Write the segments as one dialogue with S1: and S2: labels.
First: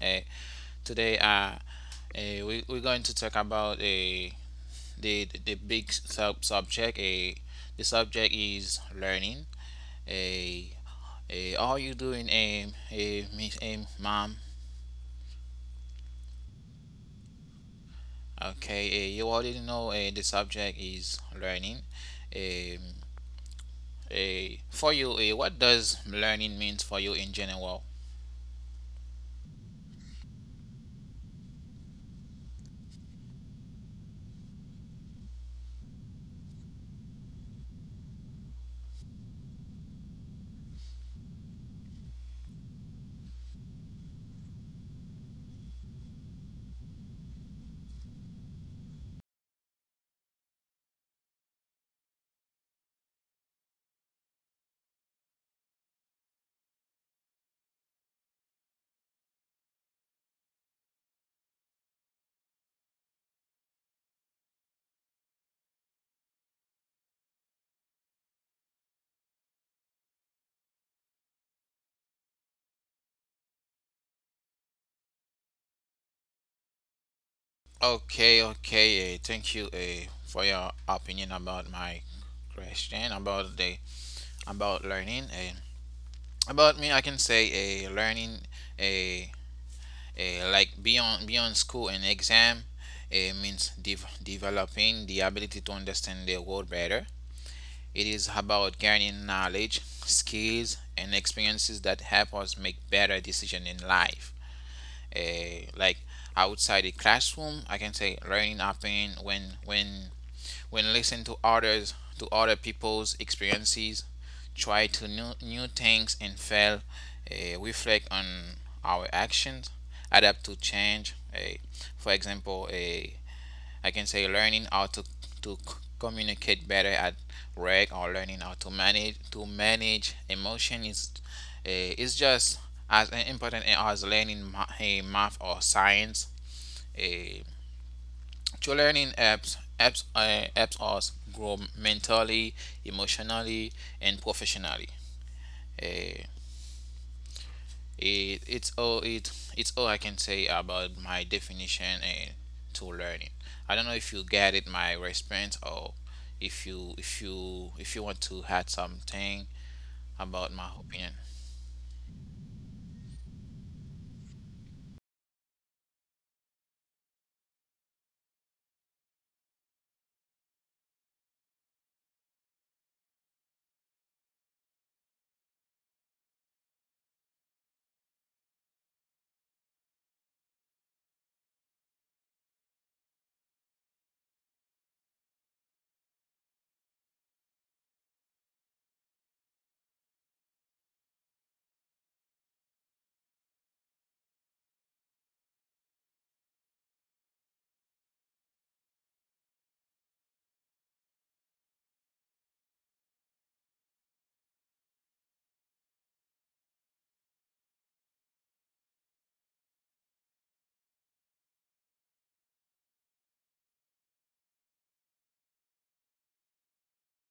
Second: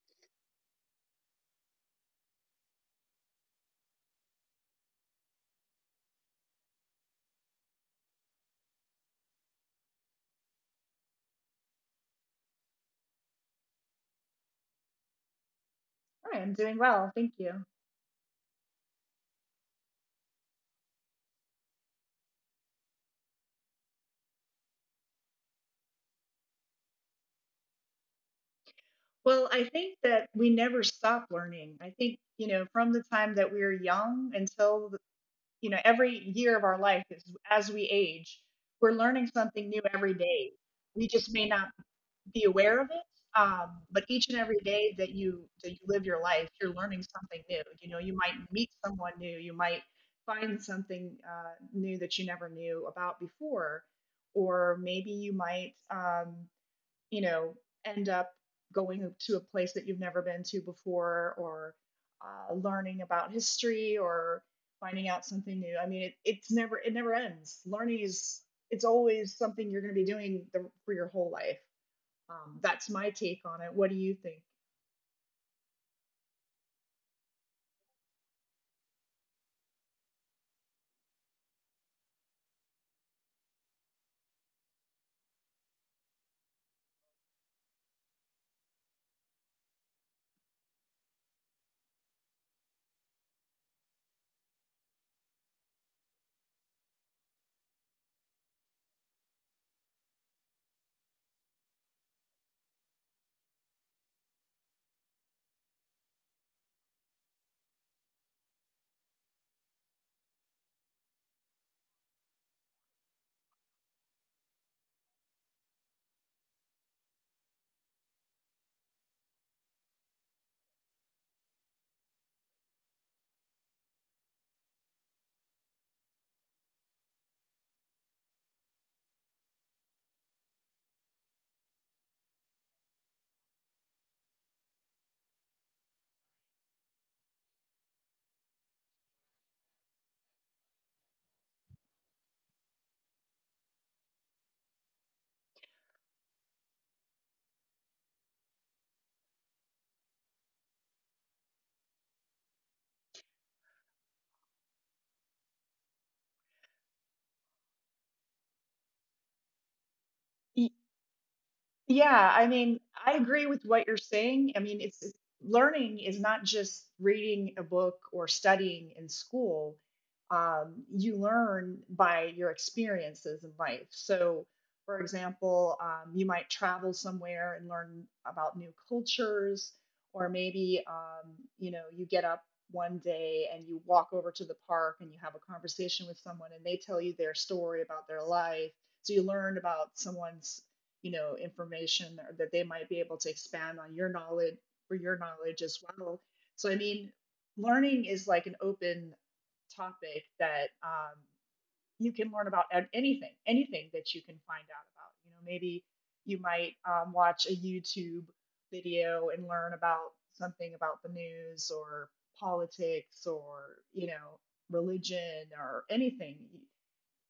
S1: Today, we're going to talk about a the big subject. A The subject is learning. A How you doing, miss, mom?
S2: Hi, I'm doing well. Thank you.
S1: Okay, you already know, the subject is learning. Um, for you, what does learning means for you in general?
S2: Well, I think that we never stop learning. I think, you know, from the time that we're young until, you know, every year of our life is as we age, we're learning something new every day. We just may not be aware of it. But each and every day that you live your life, you're learning something new. You know, you might meet someone new, you might find something new that you never knew about before, or maybe you might you know, end up going to a place that you've never been to before, or learning about history or finding out something new. I mean, it it never ends. Learning is it's always something you're going to be doing for your whole life. That's my take on it. What do you think?
S1: Okay, okay. Thank you for your opinion about my question, about learning. About me, I can say learning, uh, like beyond school and exam, means developing the ability to understand the world better. It is about gaining knowledge, skills, and experiences that help us make better decisions in life. Like outside the classroom, I can say learning happen when listen to others, to other people's experiences, try to new things and fail, reflect on our actions, adapt to change, for example, I can say learning how to communicate better at work, or learning how to manage emotion is, is just as important as learning math or science. Uh, to learning apps us grow mentally, emotionally, and professionally. Uh, it's all I can say about my definition, to learning. I don't know if you get it, my response, or if you want to add something about my opinion.
S2: Yeah, I mean, I agree with what you're saying. I mean, learning is not just reading a book or studying in school. You learn by your experiences in life. So, for example, you might travel somewhere and learn about new cultures, or maybe you know, you get up one day and you walk over to the park and you have a conversation with someone and they tell you their story about their life. So you learn about someone's, you know, information, or that they might be able to expand on your knowledge or your knowledge as well. So I mean, learning is like an open topic that, you can learn about anything that you can find out about. You know, maybe you might watch a YouTube video and learn about something about the news or politics or, you know, religion or anything.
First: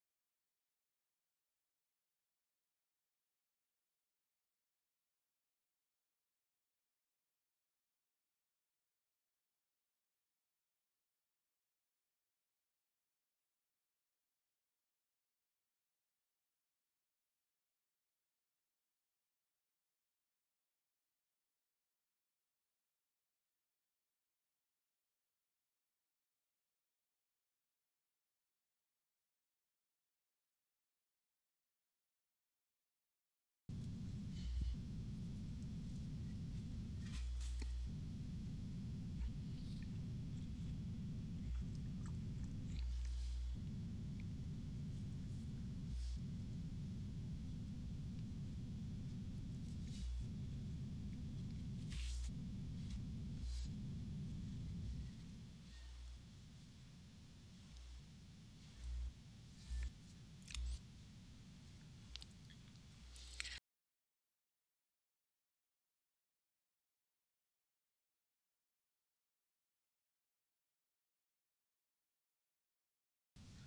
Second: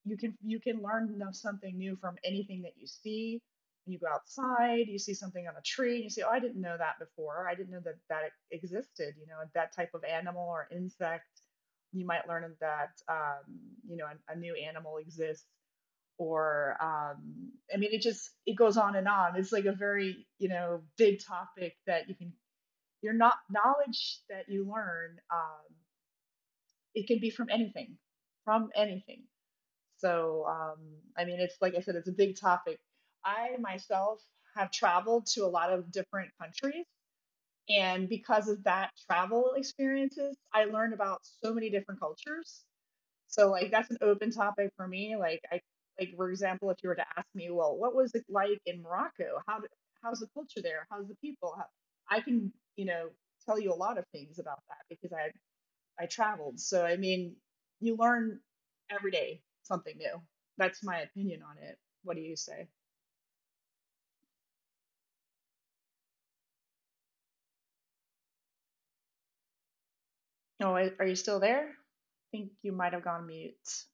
S2: You can learn something new from anything that you see. When you go outside, you see something on a tree, and you say, "Oh, I didn't know that before. I didn't know that that existed." You know, that type of animal or insect. You might learn that, you know, a new animal exists, or I mean, it goes on and on. It's like a very, you know, big topic that you can your not knowledge that you learn. It can be from anything, from anything. So, I mean, it's like I said, it's a big topic. I myself have traveled to a lot of different countries. And because of that travel experiences, I learned about so many different cultures. So, like, that's an open topic for me. Like, I, like for example, if you were to ask me, well, what was it like in Morocco? How did, how's the culture there? How's the people? How, I can, you know, tell you a lot of things about that because I traveled. So I mean, you learn every day something new. That's my opinion on it. What do you say? Oh, are you still there? I think you might have gone mute.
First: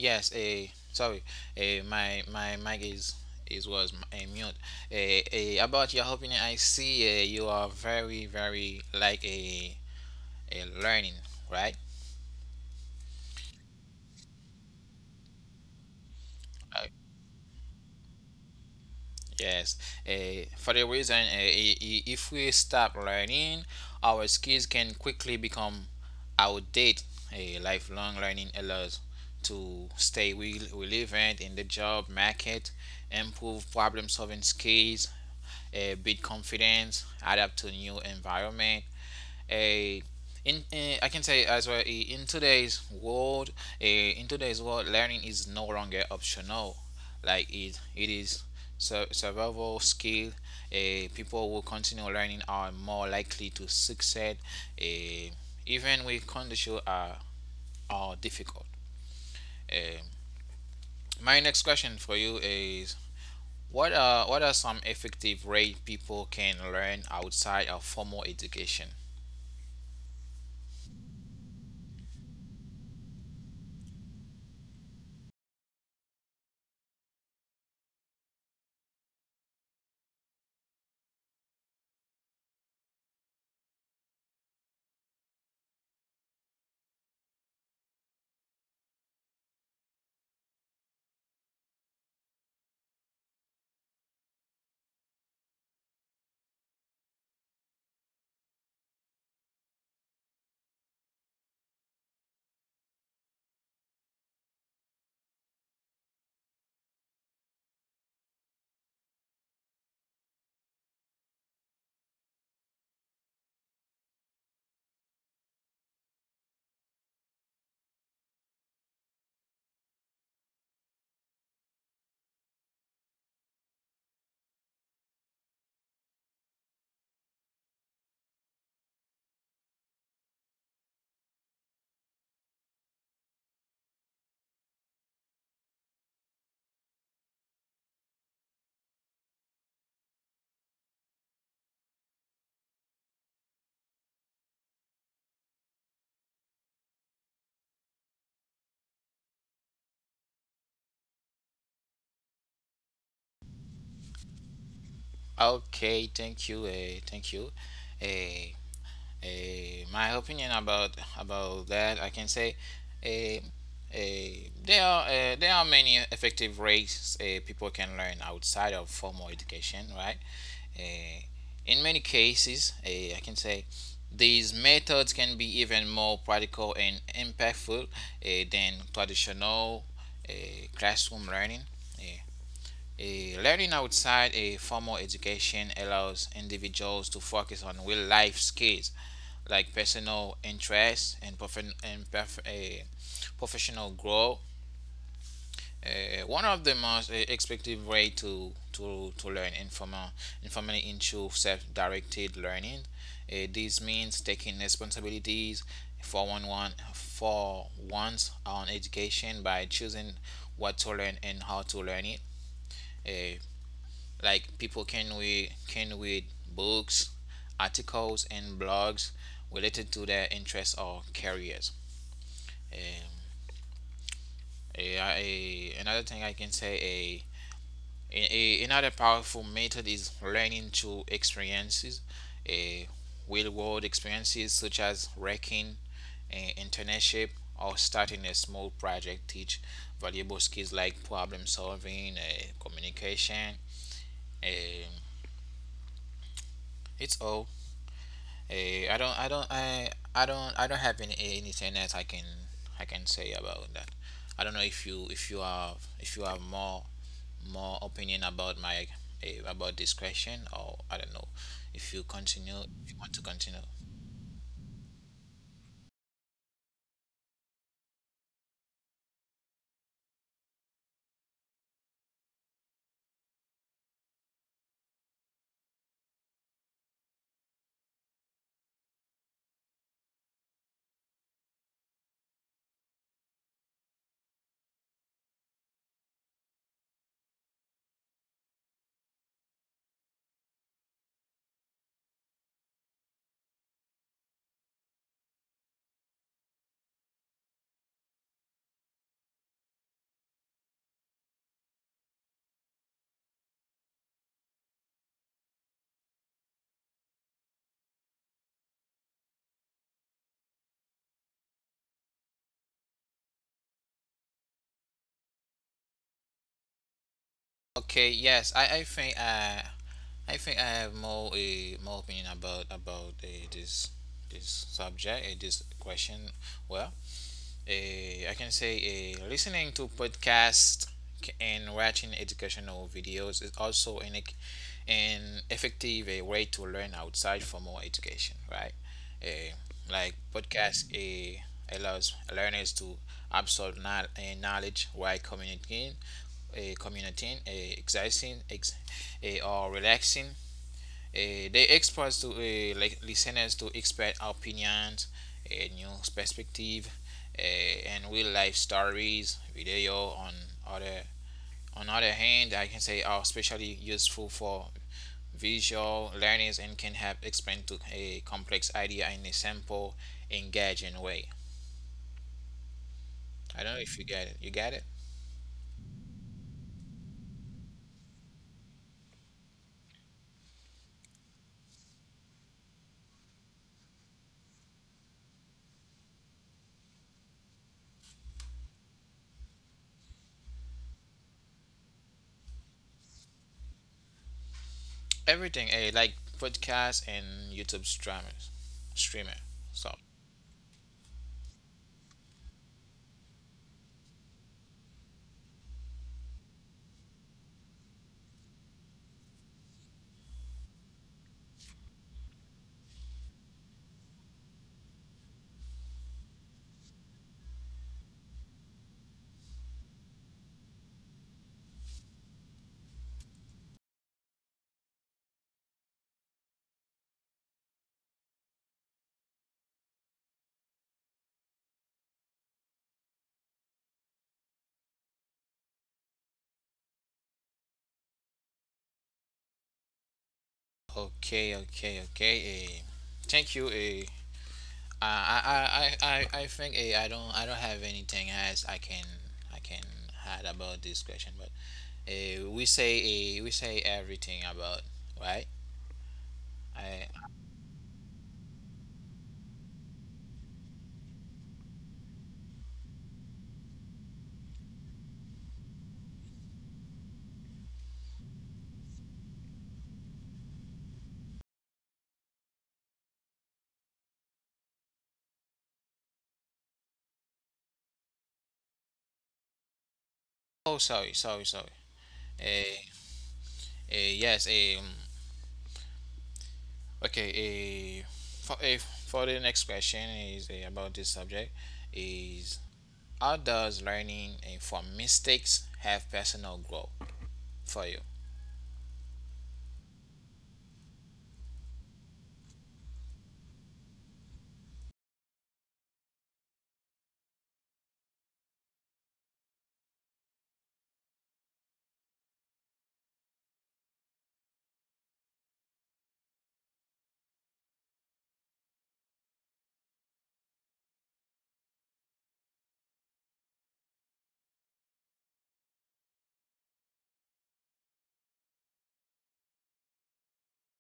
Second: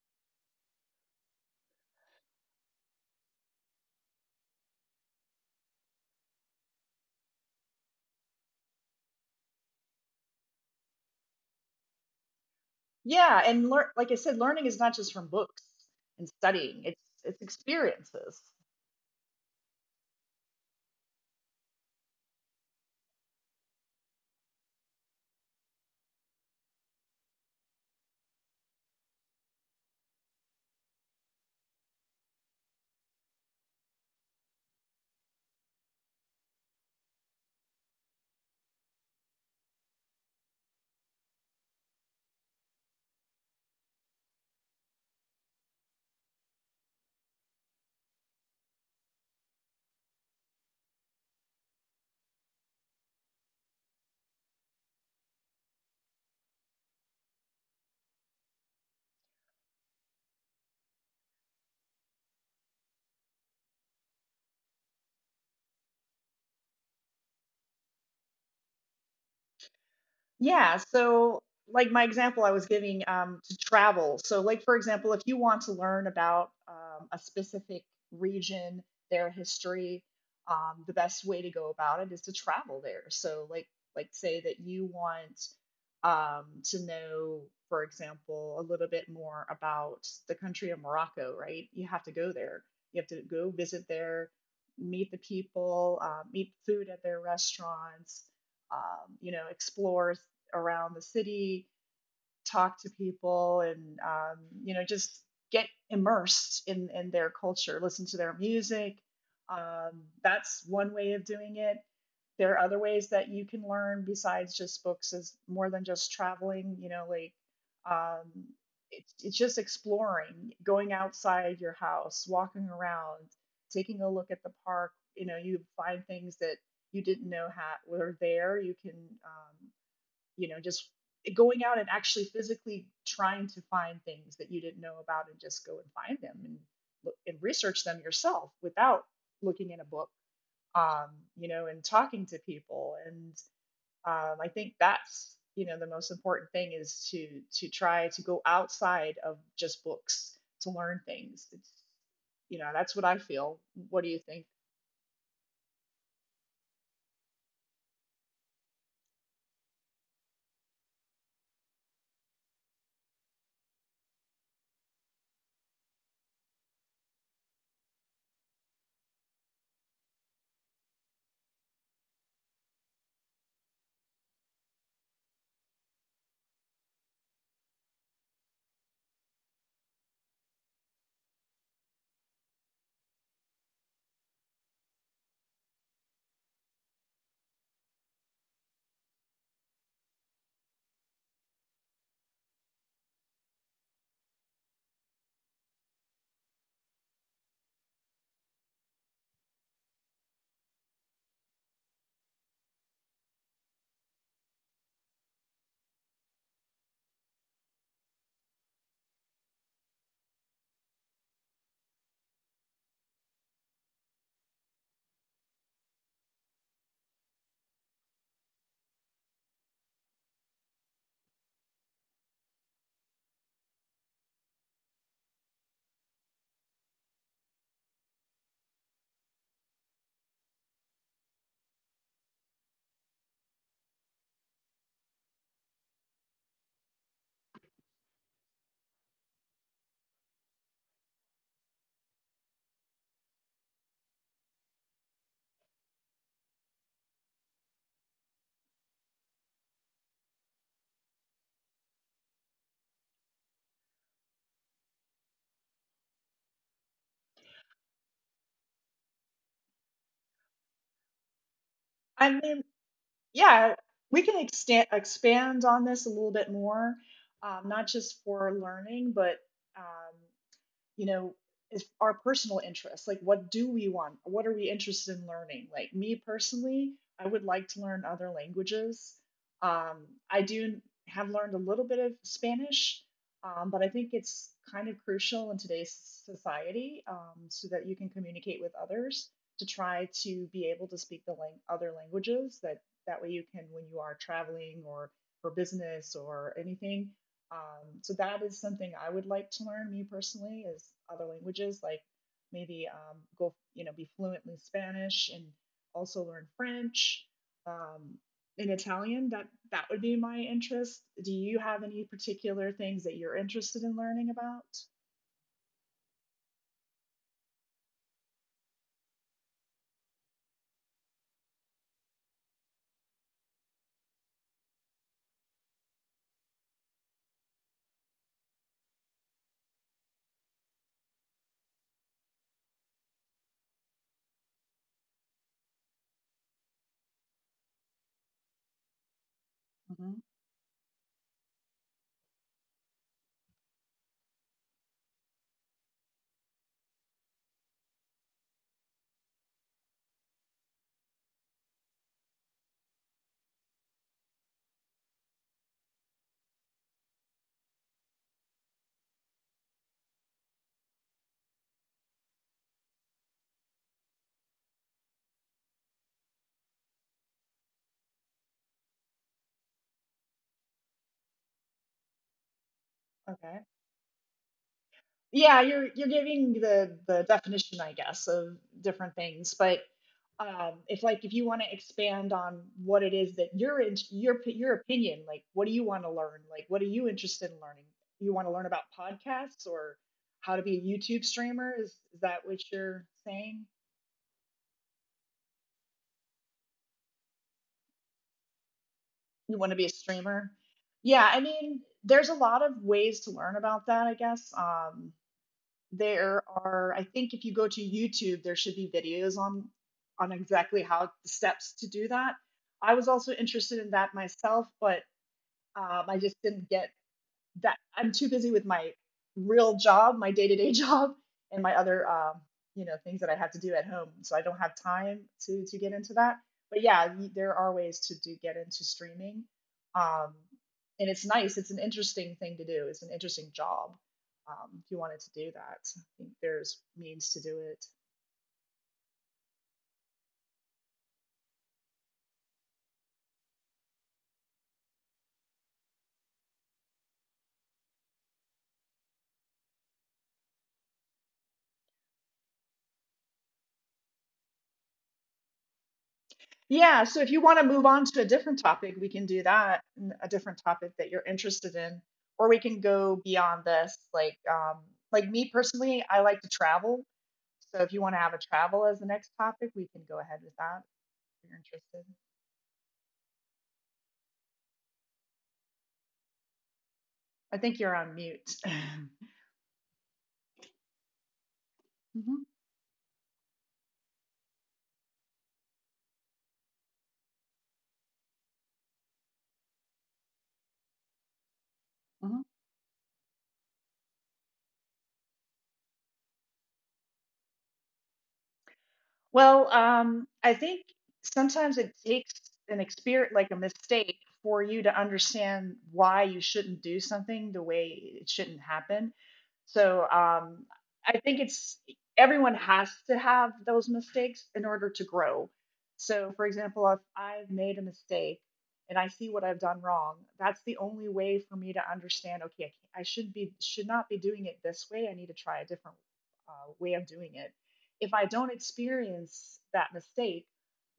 S1: Yes, sorry, my mic is is was, mute. About your opinion, I see, you are very, very like a learning, right?
S2: Yeah, and learn, like I said, learning is not just from books and studying.
S1: Uh,
S2: It's experiences.
S1: yes. For the reason, if we stop learning, our skills can quickly become outdated. A lifelong learning allows to stay relevant in the job market, improve problem solving skills, build confidence, adapt to new environment. A Uh, I can say as well, in today's world, learning is no longer optional. Like, it is survival skill. People who continue learning are more likely to succeed, uh, even when conditions are difficult. Um, my next question for you is, what are some effective ways people can learn outside of formal education?
S2: Yeah. So, like my example I was giving, to travel. So, like for example, if you want to learn about, a specific region, their history, the best way to go about it is to travel there. So, like say that you want, to know, for example, a little bit more about the country of Morocco, right? You have to go there. You have to go visit there, meet the people, meet food at their restaurants, you know, explore around the city, talk to people, and you know, just get immersed in their culture, listen to their music. That's one way of doing it. There are other ways that you can learn besides just books, is more than just traveling. You know, like um, it's just exploring, going outside your house, walking around, taking a look at the park. You know, you find things that you didn't know were there. You can um, you know, just going out and actually physically trying to find things that you didn't know about and just go and find them and look and research them yourself, without looking in a book, um, you know, and talking to people, and I think that's, you know, the most important thing is to try to go outside of just books to learn things. It's, you know, that's what I feel. What do you think?
S1: Okay, thank you, thank you. Uh, my opinion about that, I can say, uh, there are many effective ways, people can learn outside of formal education, right? Uh, in many cases, I can say these methods can be even more practical and impactful, than traditional uh, classroom learning. Uh, Learning outside a formal education allows individuals to focus on real life skills, like personal interests, professional growth. One of the most effective way to learn informally, into self-directed learning. This means taking responsibilities for one's own education by choosing what to learn and how to learn it. Uh, like, people can we can read books, articles, and blogs related to their interests or careers. Um, eh, I- Another thing I can say, A- another powerful method is learning through experiences. A Real world experiences, such as working an internship or starting a small project, teach valuable skills like problem solving, communication. eh, it's all I don't have anything that I can say about that. I don't know if you have more opinion about about this question, or I don't know, if you continue,
S2: I mean,
S1: if you want to continue.
S2: yeah, we can extend, expand on this a little bit more, not just for learning, but um, you know, is our personal interests, like what do we want, what are we interested in learning. Like me personally, I would like to learn other languages. I do have learned a little bit of Spanish. But I think it's kind of crucial in today's society, so that you can communicate with others, to try to be able to speak the other languages. That that way you can when you are traveling or for business or anything. So that is something I would like to learn, me personally, is other languages, like maybe go, you know, be fluently Spanish and also learn French, um, and Italian. That would be my interest. Do you have any particular things that you're interested in learning about?
S1: Okay, yes, I think, I think I have more, more opinion about, this subject, this question. Well, I can say, listening to podcasts and watching educational videos is also an effective, way to learn outside for more education, right? Uh, like
S2: Hmm.
S1: podcast, allows learners to absorb knowledge while communicating, a commuting, a exercising, or relaxing. They expose to, like listeners, to expert opinions, a new perspective, uh, and real life stories, video on other. On other hand, I can say are especially useful for visual learners, and can help explain to a complex idea in a simple, engaging way. I don't know
S2: Okay.
S1: if you get it. You get it?
S2: Yeah, you're giving the definition, I guess, of different things, but if like if you want to expand on what it is that your opinion, like what do you want to learn? Like what are you interested in learning? You want to learn about podcasts or how to be a YouTube streamer? Is that what you're saying?
S1: Everything, like podcast and YouTube streamer.
S2: You
S1: So
S2: want to be a streamer? Yeah, I mean, there's a lot of ways to learn about that. I guess there are. I think if you go to YouTube, there should be videos on exactly how the steps to do that. I was also interested in that myself, but I just didn't get that. I'm too busy with my real job, my day to day job, and my other, you know, things that I have to do at home. So I don't have time to get into that. But yeah, there are ways to do get into streaming, um, and it's nice. It's an interesting thing to do. It's an interesting job, if you wanted to do that. I think there's means to do it.
S1: okay, okay, okay. Thank you. I think, I don't have anything else I can add about this question. But eh, we say, we say everything about, right. I
S2: Yeah, so if you want to move on to a different topic, we can do that, a different topic that you're interested in, or we can go beyond this. Like me personally, I like to travel. So if you want to have a travel as the next topic, we can go ahead with that if you're interested. I think you're on mute.
S1: Oh, sorry, sorry, sorry. Eh,
S2: Mhm,
S1: yes. Okay. For, eh, for the next question is, about this subject
S2: mhm.
S1: is, how does learning, from mistakes have personal growth for you?
S2: Well, I think sometimes it takes an experience, like a mistake, for you to understand why you shouldn't do something the way it shouldn't happen. So I think it's everyone has to have those mistakes in order to grow. So, for example, if I've made a mistake and I see what I've done wrong, that's the only way for me to understand. Okay, can't- I should not be doing it this way. I need to try a different way of doing it if I don't experience that mistake,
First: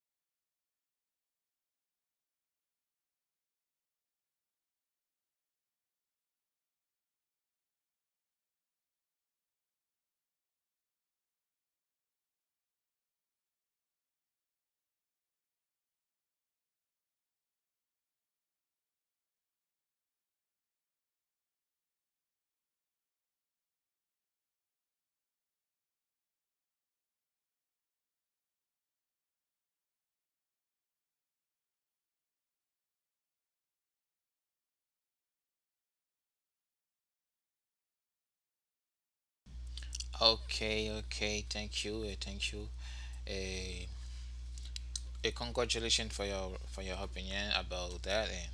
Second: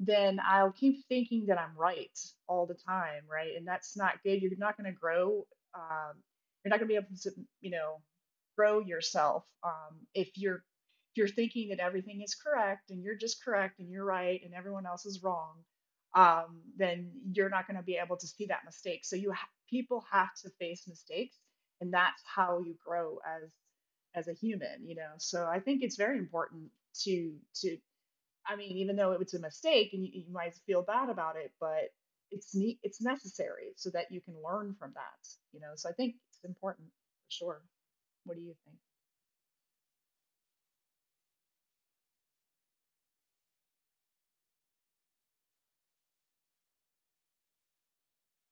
S2: then I'll keep thinking that I'm right all the time, right? And that's not good. You're not going to grow. Um, you're not going to be able to, you know, grow yourself, if you're thinking that everything is correct and you're just correct and you're right and everyone else is wrong. Then you're not going to be able to see that mistake. So people have to face mistakes, and that's how you grow as a human, you know. So I think it's very important to to I mean, even though it's a mistake and you might feel bad about it, but it's necessary so that you can learn from that, you know. So I think it's important for sure. What do you think?
S1: Okay, okay, thank you, thank you. A a Congratulations for your, for your opinion about that. Eh.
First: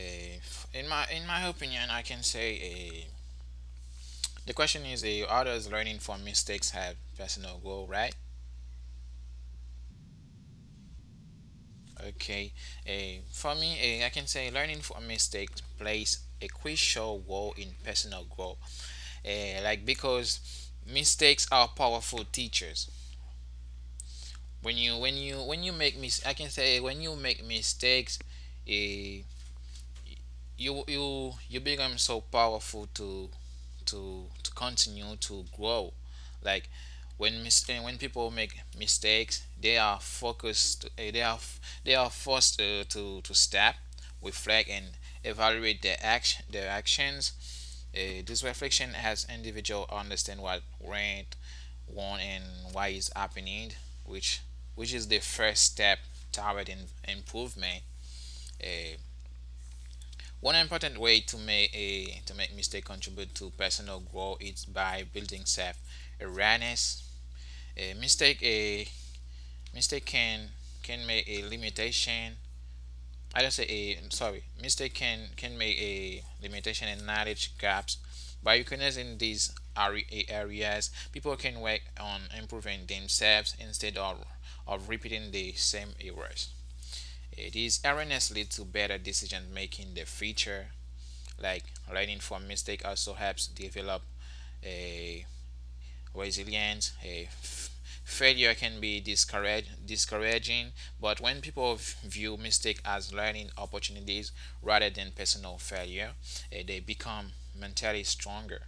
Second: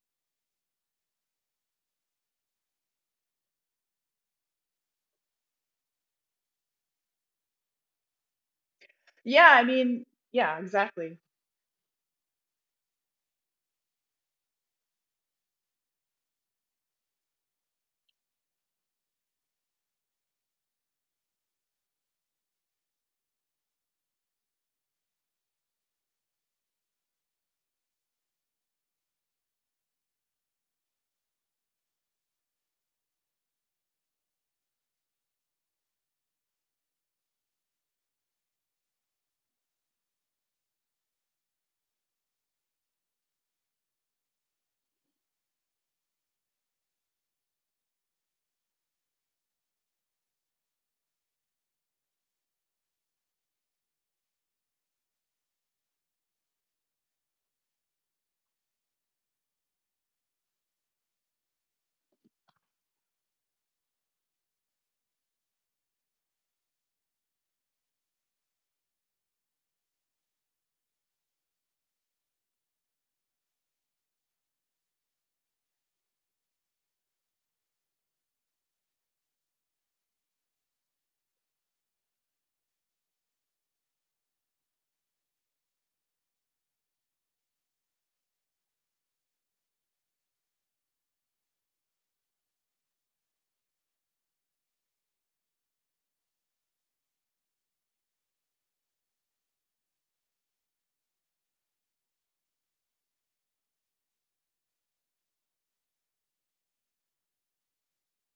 S1: In my opinion, I can say, the question is, how does learning from mistakes have personal growth, right?
S2: Yeah, I mean, yeah, exactly.
S1: Okay, for me, I can say learning from mistakes plays a crucial role in personal growth. Like, because mistakes are powerful teachers. When you when you when you make mis I can say, when you make mistakes, eh, you become so powerful to continue to grow. Like, when people make mistakes, they are focused. They are forced, to stop, reflect, and evaluate their actions. This reflection helps individual understand what went want and what is happening, which which is the first step toward in, improvement. Eh, One important way to make mistake contribute to personal growth is by building self awareness. A mistake can make a limitation. I just say, a sorry, mistake can make a limitation and knowledge gaps. By recognizing these areas, people can work on improving themselves instead of repeating the same errors. These awareness lead to better decision making in the future. Like learning from mistake also helps develop a resilience. A Failure can be discouraging, but when people view mistake as learning opportunities rather than personal failure, they become mentally stronger.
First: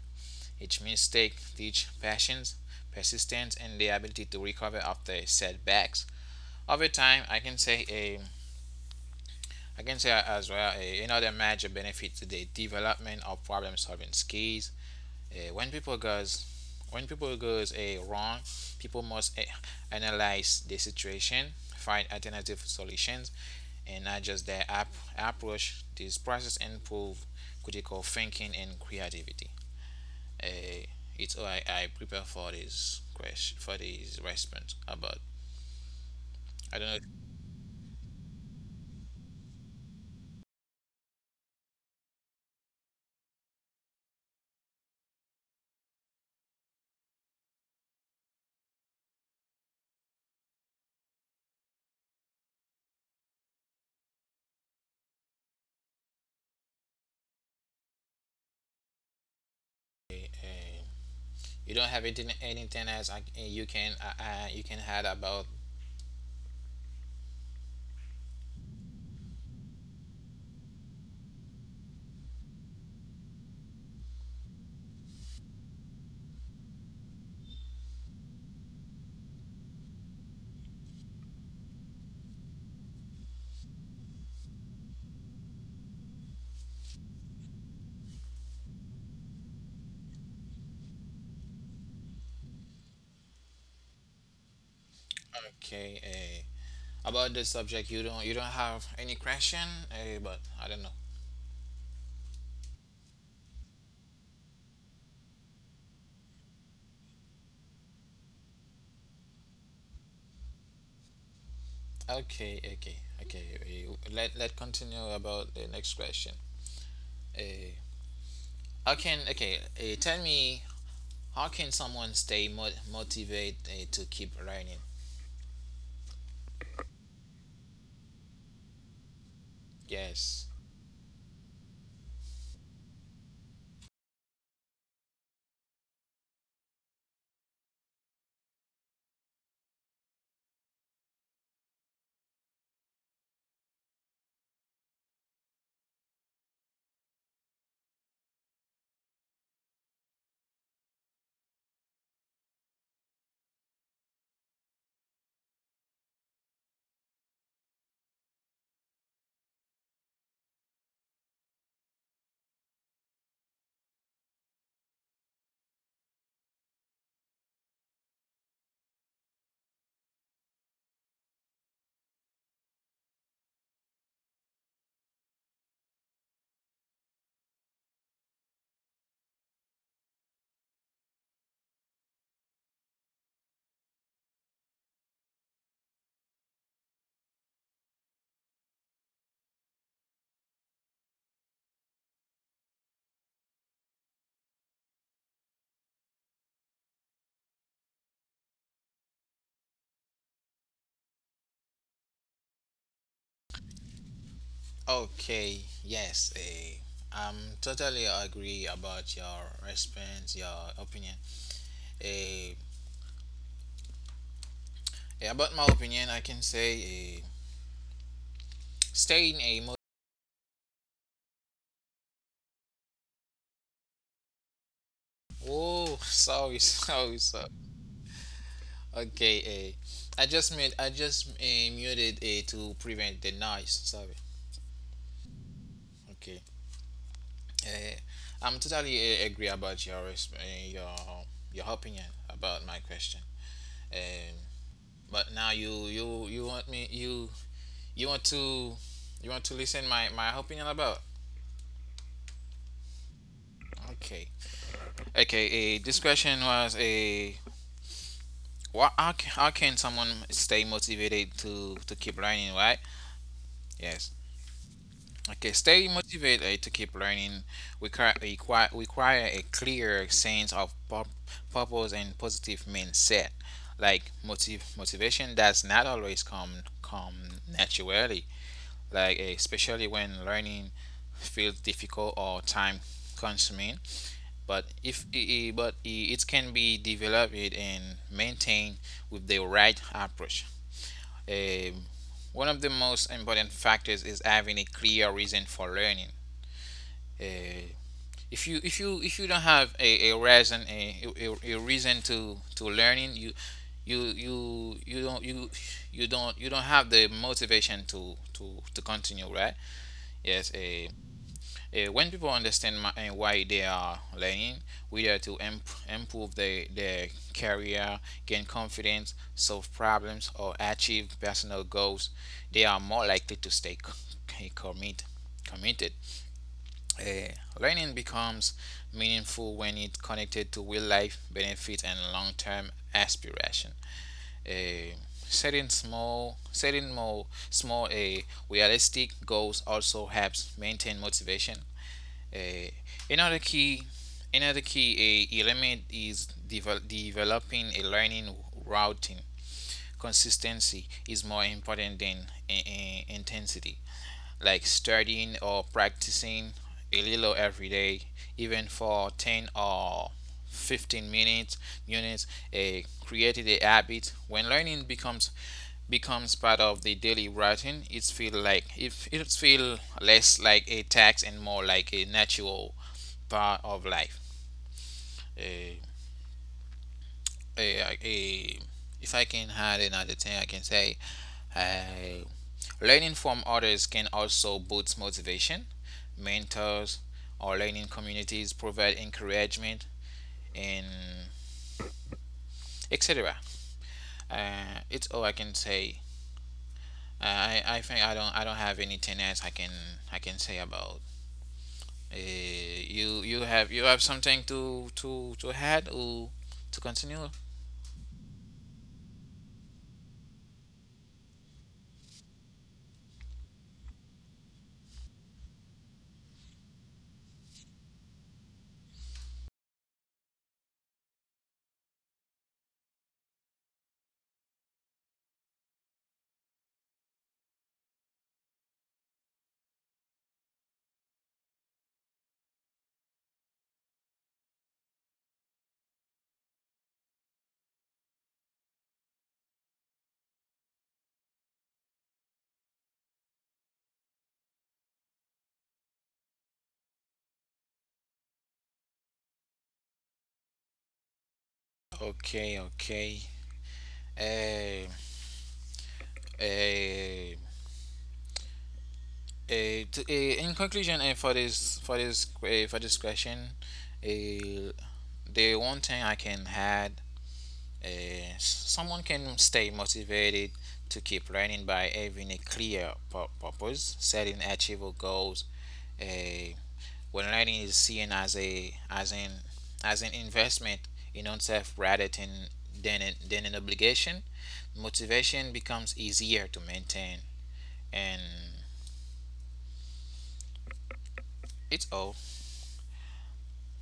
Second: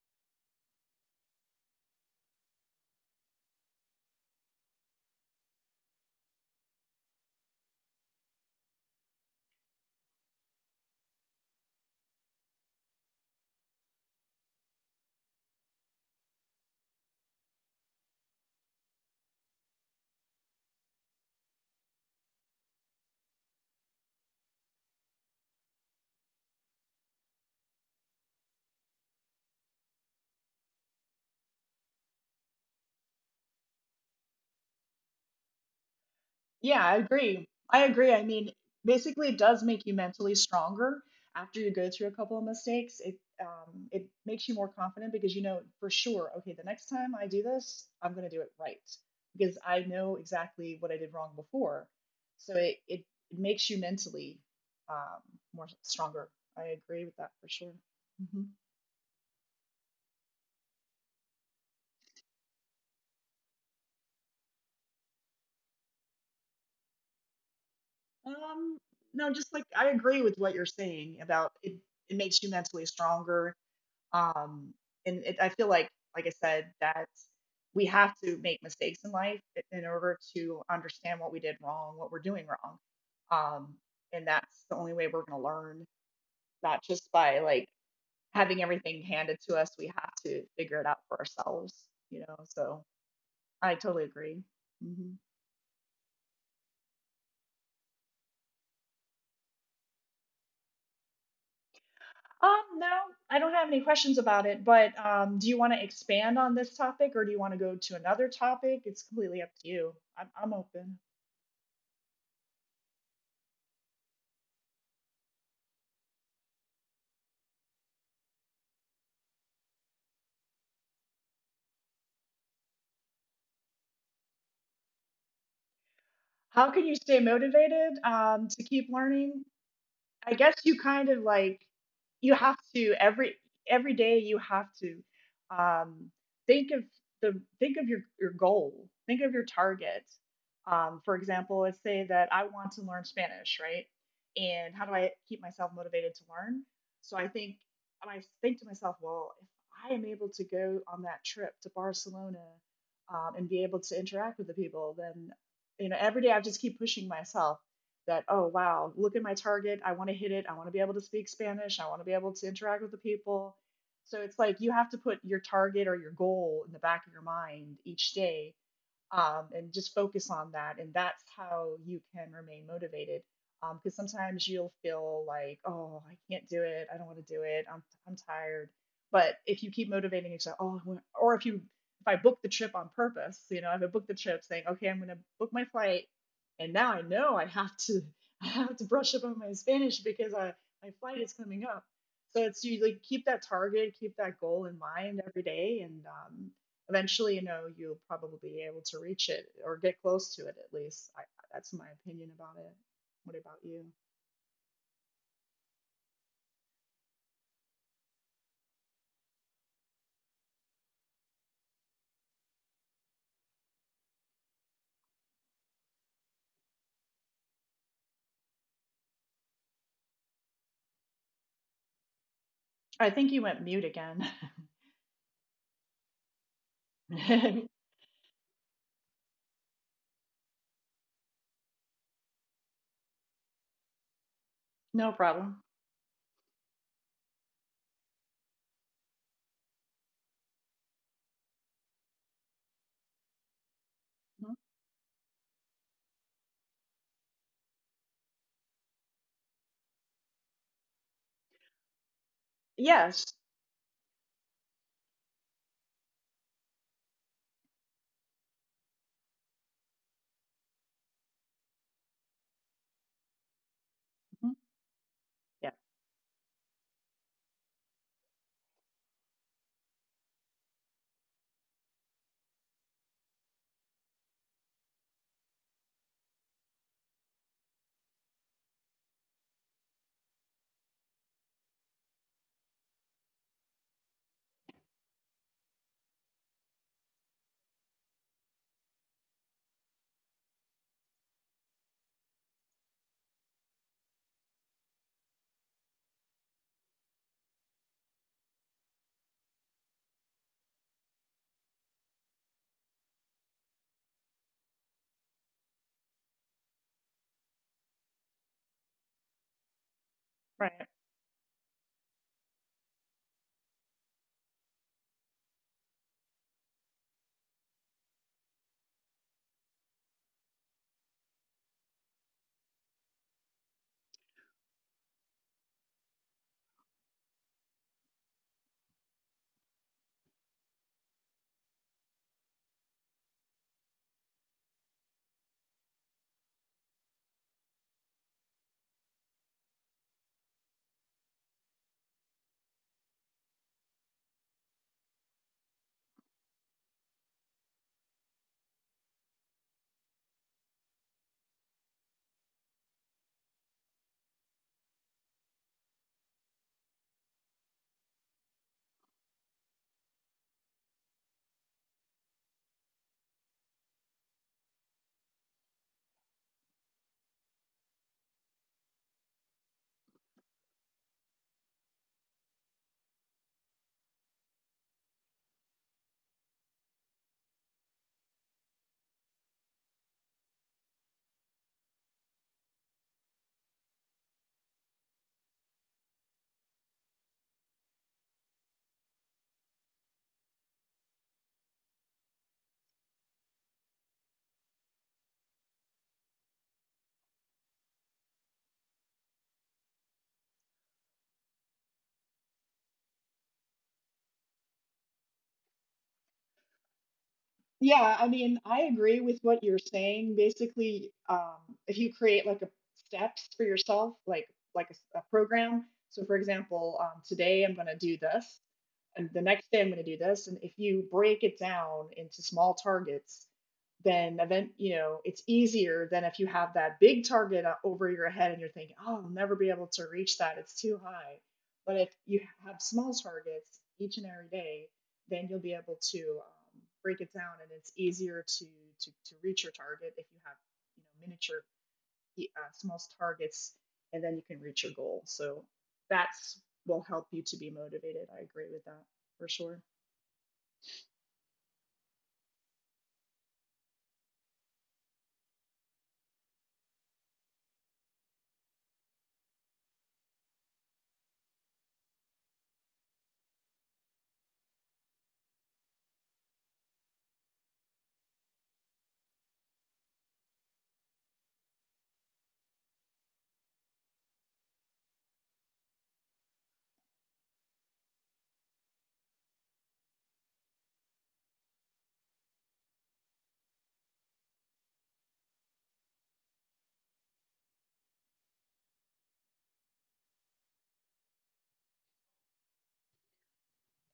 S1: Each mistake teach patience, persistence, and the ability to recover after setbacks. Over time, I can say as well, another major benefit to the development of problem-solving skills. When people goes when people goes a wrong, people must, analyze the situation, find alternative solutions, and adjust their approach. This process improve critical thinking and creativity. Uh, it's all I prepare for this question, for this response about.
S2: Yeah,
S1: I don't
S2: I
S1: know.
S2: agree. I agree. I mean, basically, it does make you mentally stronger after you go through a couple of mistakes. It makes you more confident because you know for sure, okay, the next time I do this, I'm going to do it right because I know exactly what I did wrong before. So makes you mentally, um, more stronger. I agree with that for sure. Hmm.
S1: If, you don't have anything else, you can, you can add about.
S2: Um, no, just like I agree with what you're saying about it. It makes you mentally stronger. Um, and I feel like I said, that we have to make mistakes in life in order to understand what we did wrong, what we're doing wrong. Um, and that's the only way we're going to learn, not just by like having everything handed to us. We have to figure it out for ourselves, So I totally agree. Hmm.
S1: Okay. About this subject, you don't have any question, but I don't know.
S2: No, I don't have any questions about it, but do you want to expand on this topic or do you want to go to another topic? It's completely up to you. I'm open.
S1: Okay, okay, okay, let continue about the next question. uh, how can okay Tell me, how can someone stay motivated, to keep running?
S2: How can you stay motivated to keep learning? I guess
S1: Yes.
S2: you kind of like you have to every day you have to um, think of the think of your goal, think of your target. For example, let's say that I want to learn Spanish, right? And how do I keep myself motivated to learn? So I think and I think to myself, well, if I am able to go on that trip to Barcelona and be able to interact with the people, then you know every day I just keep pushing myself that oh wow look at my target, I want to hit it, I want to be able to speak Spanish, I want to be able to interact with the people. So it's like you have to put your target or your goal in the back of your mind each day, and just focus on that. And that's how you can remain motivated. Because sometimes you'll feel like, oh, I can't do it. I don't want to do it. I'm tired. But if you keep motivating yourself, oh, or if I book the trip on purpose, you know, if I book the trip saying, okay, I'm going to book my flight, and now I know I have to I have to brush up on my Spanish because I my flight is coming up. So it's you like keep that target, keep that goal in mind every day, and eventually, you know, you'll probably be able to reach it or get close to it at least. That's my opinion about it. What about you?
S1: Okay, yes, I'm totally agree about your response, your opinion. uh, about my opinion, I can say, staying a
S2: I think you went mute again.
S1: oh, sorry, sorry, sorry. Okay, I just, muted, to prevent the noise. Sorry.
S2: No problem.
S1: Okay. Uh, I'm totally, agree about your, your opinion about my question. Um,
S2: Mhm.
S1: but now, you want me, you want to, listen my opinion about.
S2: Yes.
S1: Okay. Okay, this question was, a what how can someone stay motivated to keep learning, right? Yes.
S2: Mhm.
S1: Okay,
S2: Yeah.
S1: stay motivated to keep learning require a clear sense of purpose and positive mindset. Like, motivation does not always come naturally. Like, especially when learning feels difficult or time consuming. But if I- I- but I- it can be developed and maintained with the right approach. Um, One of the most important factors is having a clear reason for learning. uh, if you don't have a reason, a reason to learning, you you you don't you you don't have the motivation to continue, right? Yes.
S2: Right.
S1: A When people understand my, and why they are learning, whether to improve their career, gain confidence, solve problems, or achieve personal goals, they are more likely to stay c- commit committed. uh, Learning becomes meaningful when it's connected to real life benefit and long term aspiration. Uh, Setting more small, realistic goals also helps maintain motivation. Uh, Another key, another key element is developing a learning routine. Consistency is more important than intensity, like studying or practicing a little every day, even for 10 or 15 minutes units a created a habit. When learning becomes part of the daily routine, it feel like if it feel less like a tax and more like a natural part of life. Uh, a If I can add another thing, I can say uh, learning from others can also boost motivation. Mentors or learning communities provide encouragement and etc. It's all I can say. I think I don't have anything else I can say about. You have you have something to to add or to continue?
S2: Yeah, I mean, I agree with what you're saying. Basically, if you create like a steps for yourself, like a program. So, for example, today I'm going to do this, and the next day I'm going to do this. And if you break it down into small targets, then event you know it's easier than if you have that big target over your head and you're thinking, oh, I'll never be able to reach that. It's too high. But if you have small targets each and every day, then you'll be able to break it down, and it's easier to to reach your target if you have you know miniature small targets, and then you can reach your goal. So that's will help you to be motivated. I agree with that for sure.
S1: Okay, okay. Uh, uh, in conclusion, for this for this question, uh, the one thing I can add, someone can stay motivated to keep learning by having a clear purpose, setting achievable goals. Uh, when learning is seen as a as an investment in oneself rather than than an obligation, motivation becomes easier to maintain, and it's all.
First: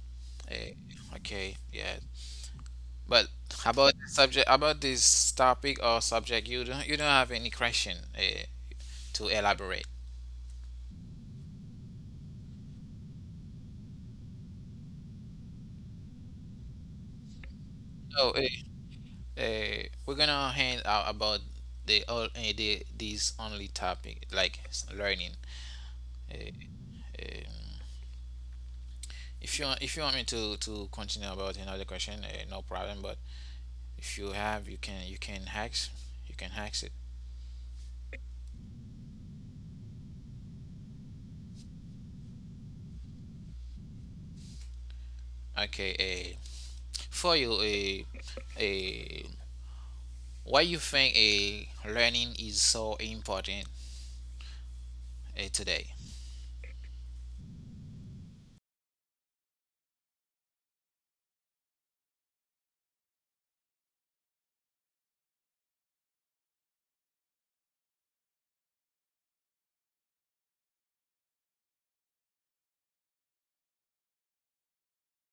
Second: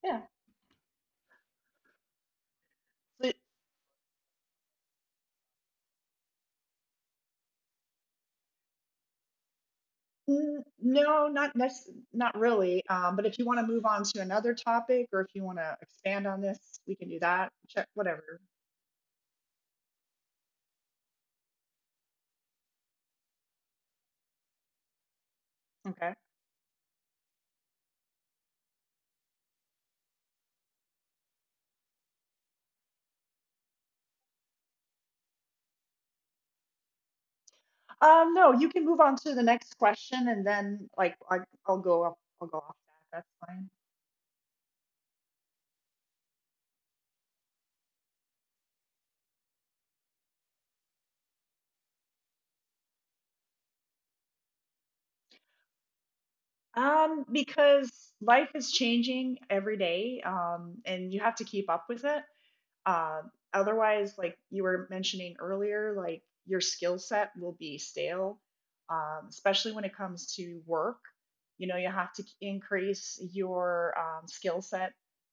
S2: Yeah.
S1: Eh, okay, yeah. But
S2: But
S1: about the subject, about this topic or subject, you don't have any question to elaborate.
S2: mm, no, not really. But if you want to move on to another topic, or if you want to expand on this, we can do that. Check
S1: Oh,
S2: whatever.
S1: we're gonna hand out about the all eh, the this only topic like learning.
S2: Okay.
S1: Eh, um, if you want me to continue about another question, eh, no problem. But if you have, you can hack it.
S2: No, you can move on to the next question, and then I'll go up. I'll go off that. That's fine.
S1: Okay, eh, for you, a why you think a learning is so important eh, today?
S2: Because life is changing every day, and you have to keep up with it. Uh, otherwise, like you were mentioning earlier, like your skill set will be stale, especially when it comes to work. You know, you have to increase your skill set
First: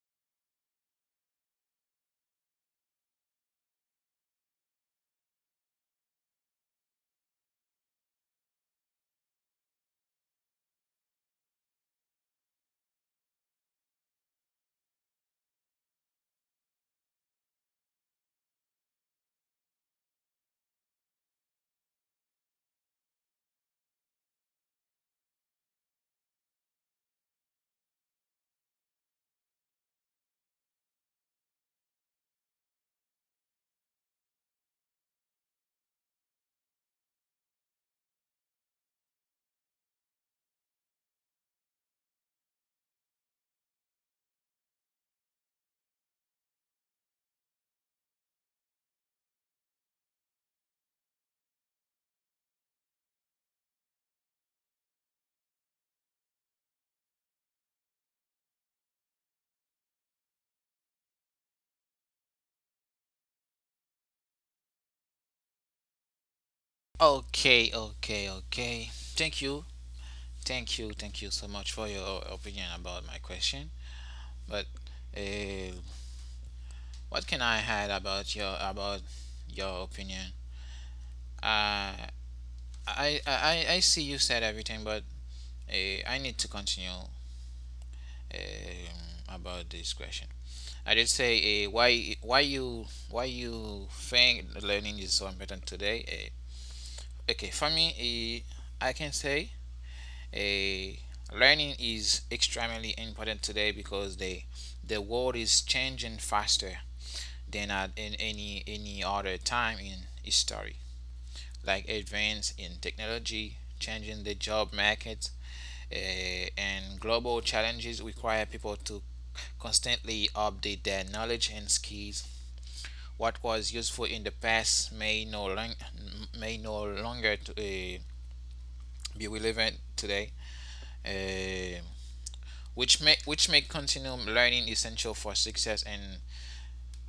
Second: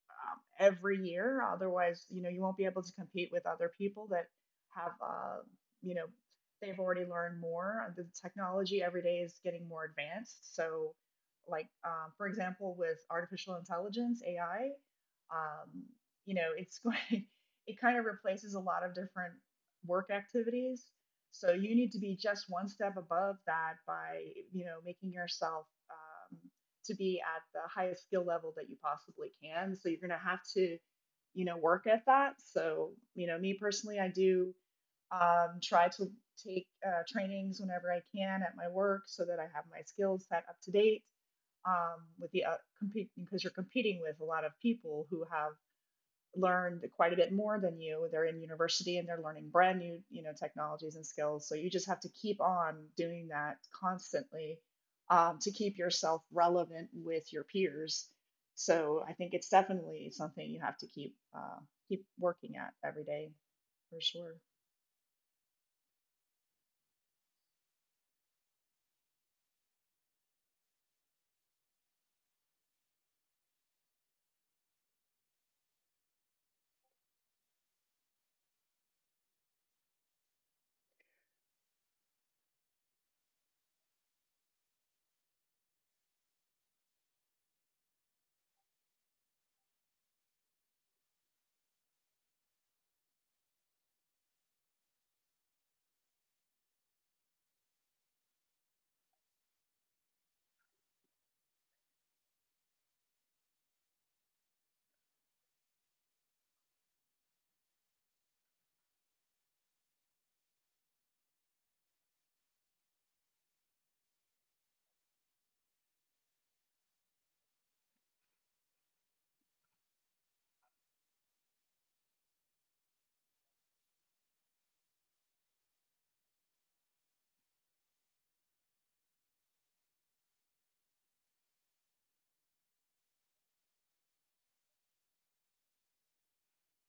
S2: every year. Otherwise, you know, you won't be able to compete with other people that have, you know, they've already learned more. The technology every day is getting more advanced. So, like for example, with artificial intelligence (AI), um, you know, it's going, it kind of replaces a lot of different work activities. So you need to be just one step above that by, you know, making yourself to be at the highest skill level that you possibly can. So you're going to have to, you know, work at that. So, you know, me personally, I do try to take trainings whenever I can at my work so that I have my skills set up to date with the compete because you're competing with a lot of people who have learned quite a bit more than you. They're in university and they're learning brand new, you know, technologies and skills. So you just have to keep on doing that constantly to keep yourself relevant with your peers. So I think it's definitely something you have to keep keep working at every day for sure.
S1: Okay, okay, okay. Thank you, thank you, thank you so much for your opinion about my question. But uh, what can I add about your opinion? Uh, I see you said everything, but I need to continue um, about this question. I did say why you think learning is so important today? Okay, for me, eh, I can say eh, learning is extremely important today because the world is changing faster than at in any other time in history. Like advance in technology, changing the job market, eh, and global challenges require people to constantly update their knowledge and skills. What was useful in the past may may no longer to, eh, be relevant today. uh, which make continual learning essential for success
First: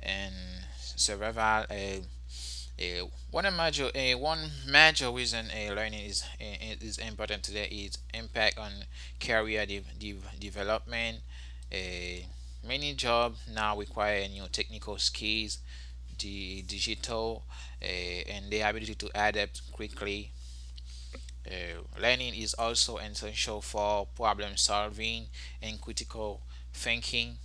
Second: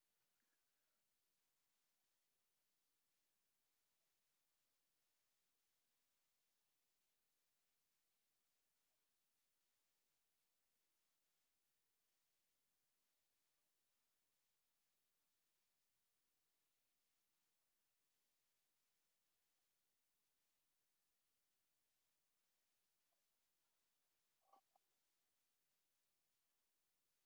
S1: and survival. Uh, One major reason learning is important today is impact on career development. Uh, Many jobs now require new technical skills, the digital, uh, and the ability to adapt quickly. Learning is also essential for problem solving and critical thinking.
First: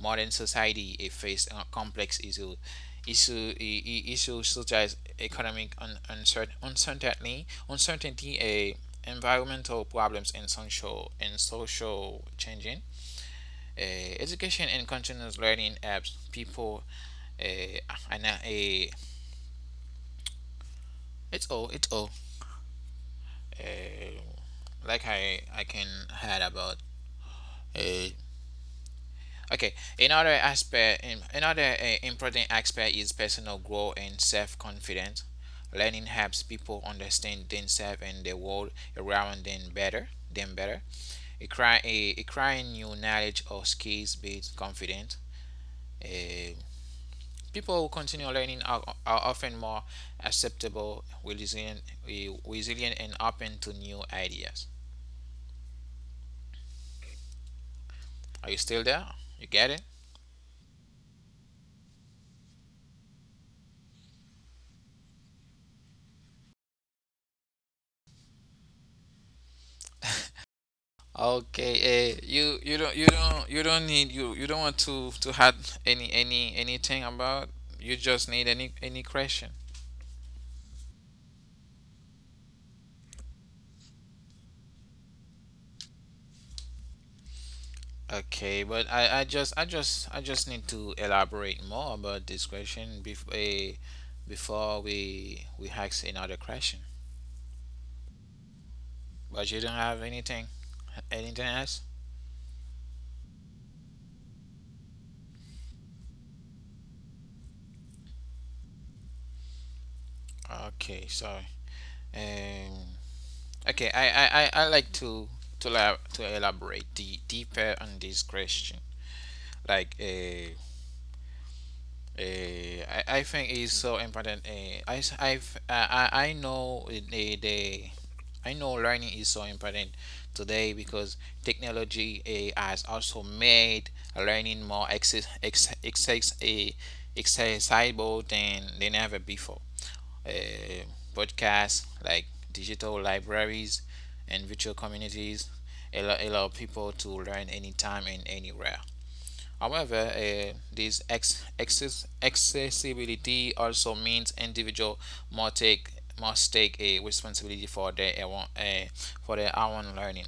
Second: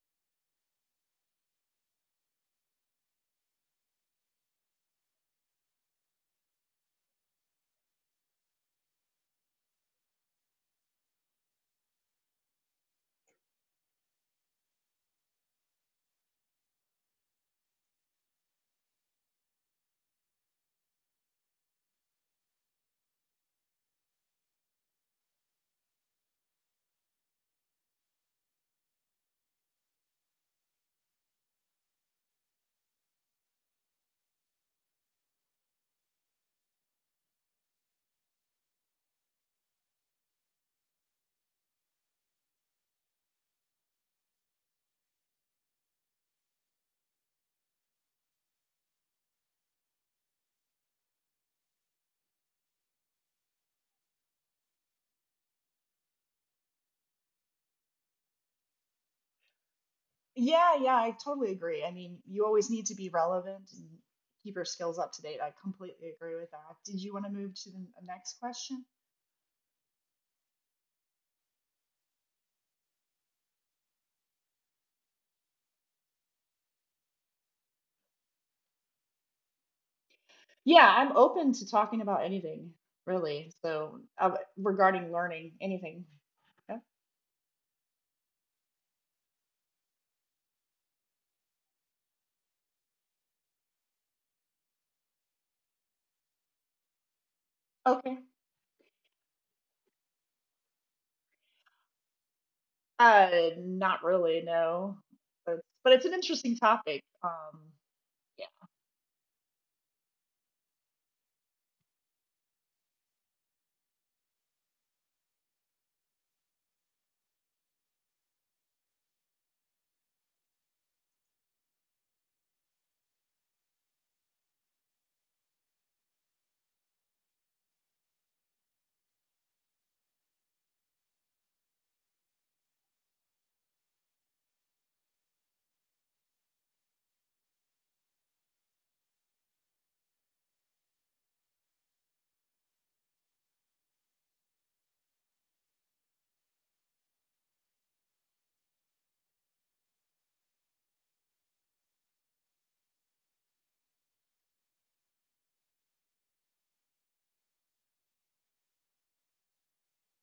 S1: Modern society faces complex issue, issue, I- issues such as economic uncertainty, environmental problems, and social changing. Uh, Education and continuous learning helps people. Uh, and uh, eh, it's all Uh, like I can add about. uh, Okay, another aspect, another important aspect is personal growth and self confidence. Learning helps people understand themselves and the world around them better. Acquiring new knowledge or skills builds confidence. Eh, People who continue learning are often more acceptable, resilient, resilient, and open to new ideas. Are you still there? You get it?
S2: Yeah, yeah, I totally agree. I mean, you always need to be relevant and keep your skills up to date. I completely agree with that. Did you want to move to the next question?
S1: Okay, you don't you don't need you don't want to add any anything about you just need any question.
S2: Yeah, I'm open to talking about anything, really. So, regarding learning, anything. Yeah.
S1: Okay, but I just I just need to elaborate more about this question before before we ask another question.
S2: Okay.
S1: But you don't have anything anything else?
S2: Uh, not really, no. But it's an interesting topic. Yeah.
S1: Okay, sorry. Um, okay, I like to to elaborate deeper on this question. Like, Uh, I think it's so important. I know it- the I know learning is so important today because technology has also made learning more accessible than ever before. Uh, Podcasts like digital libraries and virtual communities allow people to learn anytime and anywhere. However, this accessibility also means individual must take must take a responsibility for for their own learning.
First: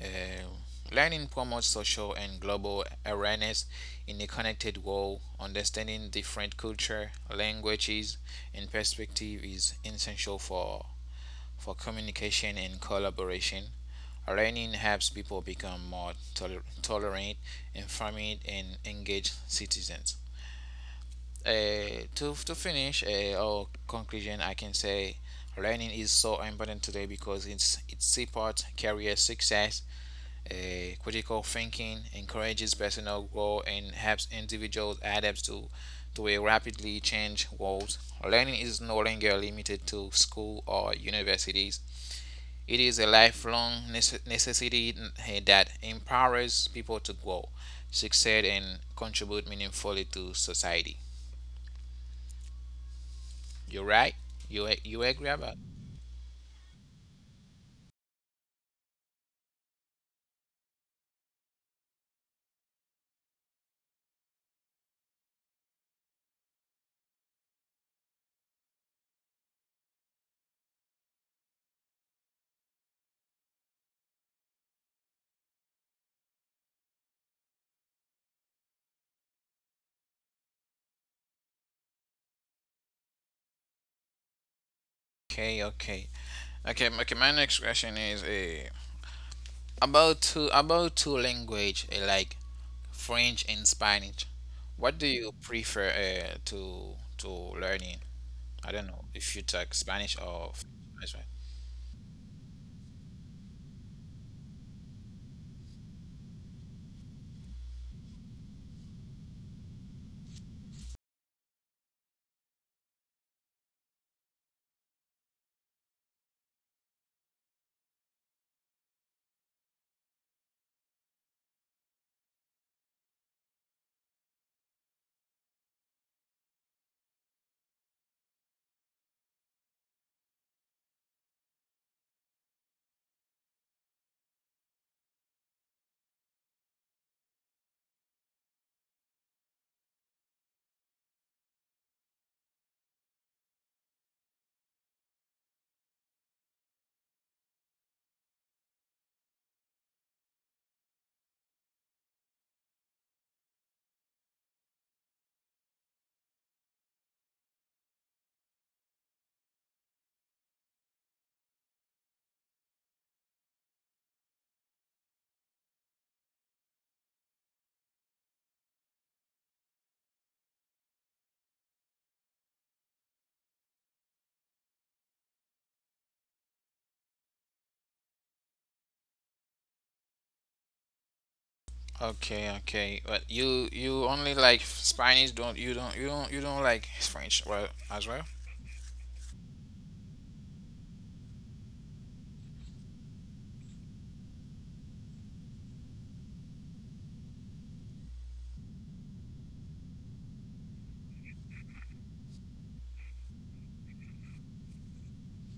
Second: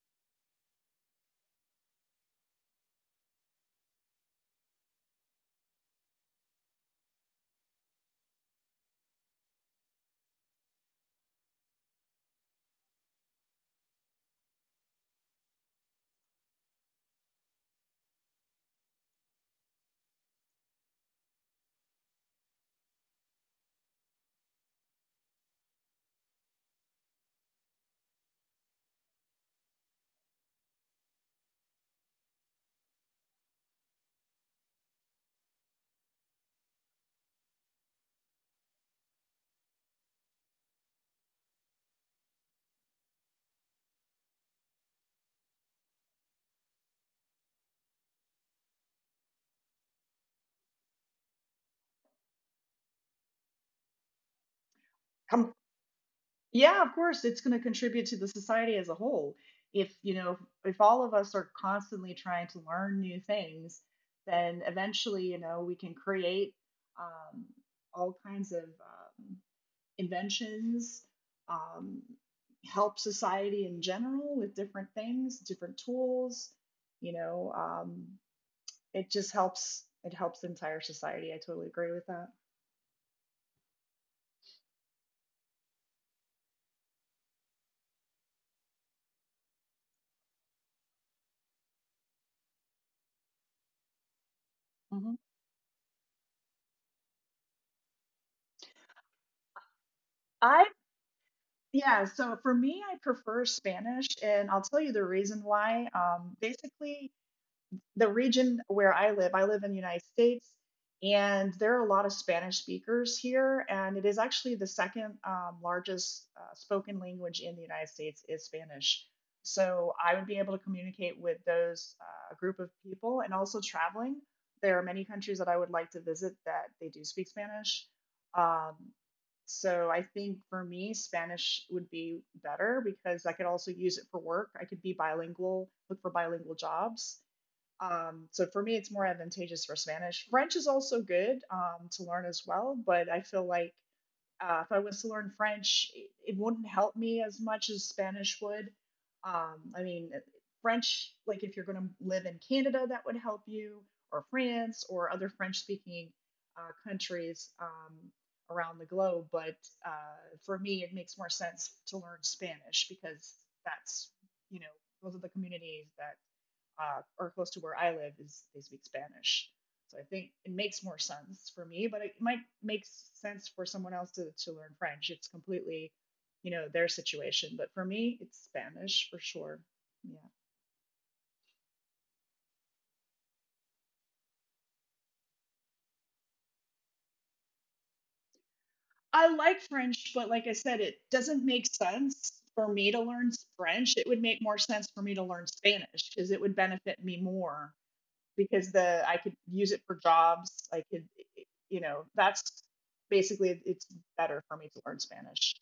S1: Uh, Learning promotes social and global awareness in a connected world. Understanding different culture, languages, and perspective is essential for communication and collaboration. Learning helps people become more tolerant, informed, and engaged citizens. To finish our conclusion, I can say learning is so important today because it supports career success, critical thinking, encourages personal growth, and helps individuals adapt to a rapidly changing world. Learning is no longer limited to school or universities. It is a lifelong necessity eh, that empowers people to grow, succeed, and contribute meaningfully to society. You're right. You agree
S2: Um,
S1: about?
S2: yeah, of course, it's going to contribute to the society as a whole. If you know, if all of us are constantly trying to learn new things, then eventually, you know, we can create um, all kinds of inventions, um, help society in general with different things, different tools. You know, it just helps. It helps the entire society. I totally agree with that.
S1: Okay, okay, okay, okay. My next question is about two language eh, like French and Spanish. What do
S2: Mhm.
S1: you prefer to learning? I don't know if you talk Spanish or
S2: I
S1: French, right?
S2: Yeah, so for me, I prefer Spanish, and I'll tell you the reason why. Basically, the region where I live in the United States, and there are a lot of Spanish speakers here, and it is actually the second largest spoken language in the United States is Spanish. So I would be able to communicate with those group of people, and also traveling. There are many countries that I would like to visit that they do speak Spanish. Um, so I think for me, Spanish would be better because I could also use it for work. I could be bilingual, look for bilingual jobs. So for me, it's more advantageous for Spanish. French is also good to learn as well, but I feel like if I was to learn French, it wouldn't help me as much as Spanish would. I mean, French, like if you're going to live in Canada, that would help you, or France, or other French speaking countries around the globe. But for me, it makes more sense to learn Spanish because that's, you know, those are the communities that or close to where I live is they speak Spanish. So I think it makes more sense for me, but it might make sense for someone else to learn French. It's completely, you know, their situation. But for me, it's Spanish for sure. Yeah.
S1: Okay, okay. But you only like Spanish, don't you don't you don't like French well as well?
S2: I like French, but like I said, it doesn't make sense for me to learn French. It would make more sense for me to learn Spanish because it would benefit me more because the I could use it for jobs. I could, eh, you know, that's basically it's better for me to learn Spanish.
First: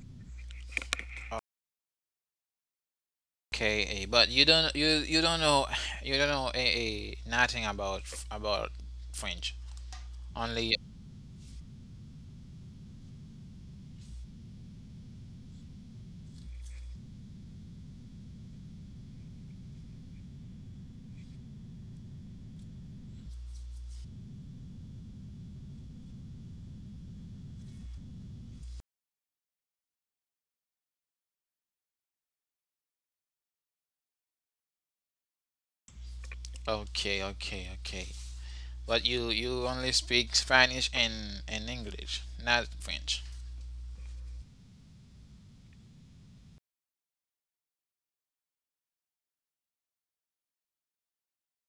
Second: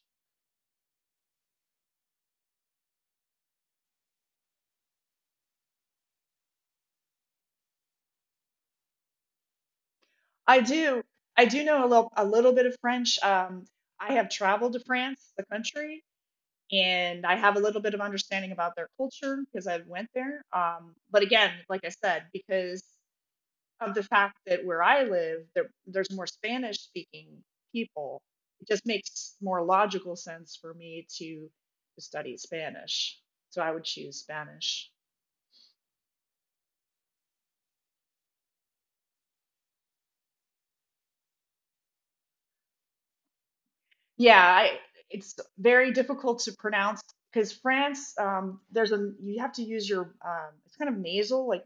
S1: Okay, eh, but you you don't know you don't know eh, eh, nothing about about French.
S2: I
S1: Only
S2: do I do know a little bit of French. I have traveled to France, the country, and I have a little bit of understanding about their culture because I went there. But again, like I said, because of the fact that where I live, there's more Spanish speaking people. It just makes more logical sense for me to study Spanish. So I would choose Spanish.
S1: okay, okay, okay. But you only speak Spanish and English, not French.
S2: Yeah, it's very difficult to pronounce because France, there's a you have to use your it's kind of nasal, like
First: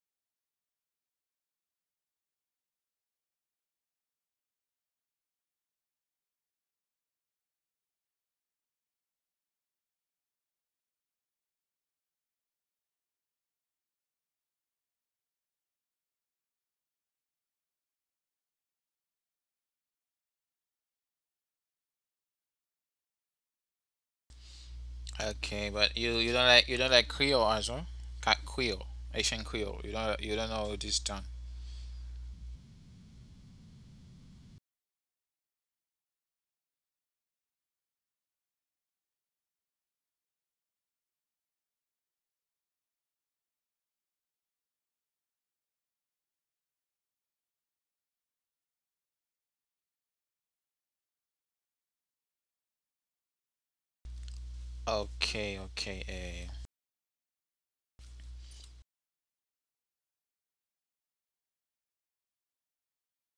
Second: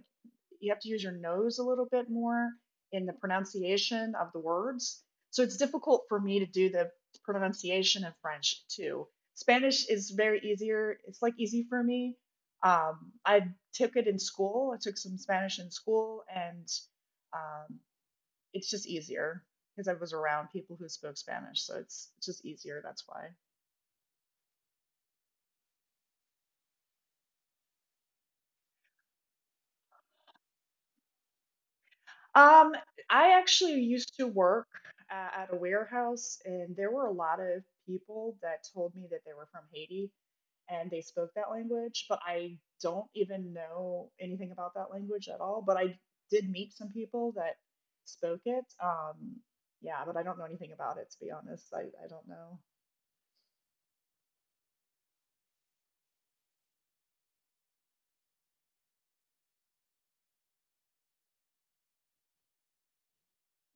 S2: you have to use your nose a little bit more in the pronunciation of the words. So it's difficult for me to do the pronunciation in French too. Spanish is very easier. It's like easy for me. I took it in school. I took some Spanish in school, and um, it's just easier because I was around people who spoke Spanish, so it's just easier. That's why.
S1: Okay, but you you don't like Creole as well? Creole, Asian Creole. You don't know this tongue.
S2: Um, I actually used to work at a warehouse, and there were a lot of people that told me that they were from Haiti and they spoke that language, but I don't even know anything about that language at all. But I did meet some people that spoke it. Yeah, but I don't know anything about it to be honest. I don't know.
S1: Okay, okay. Eh.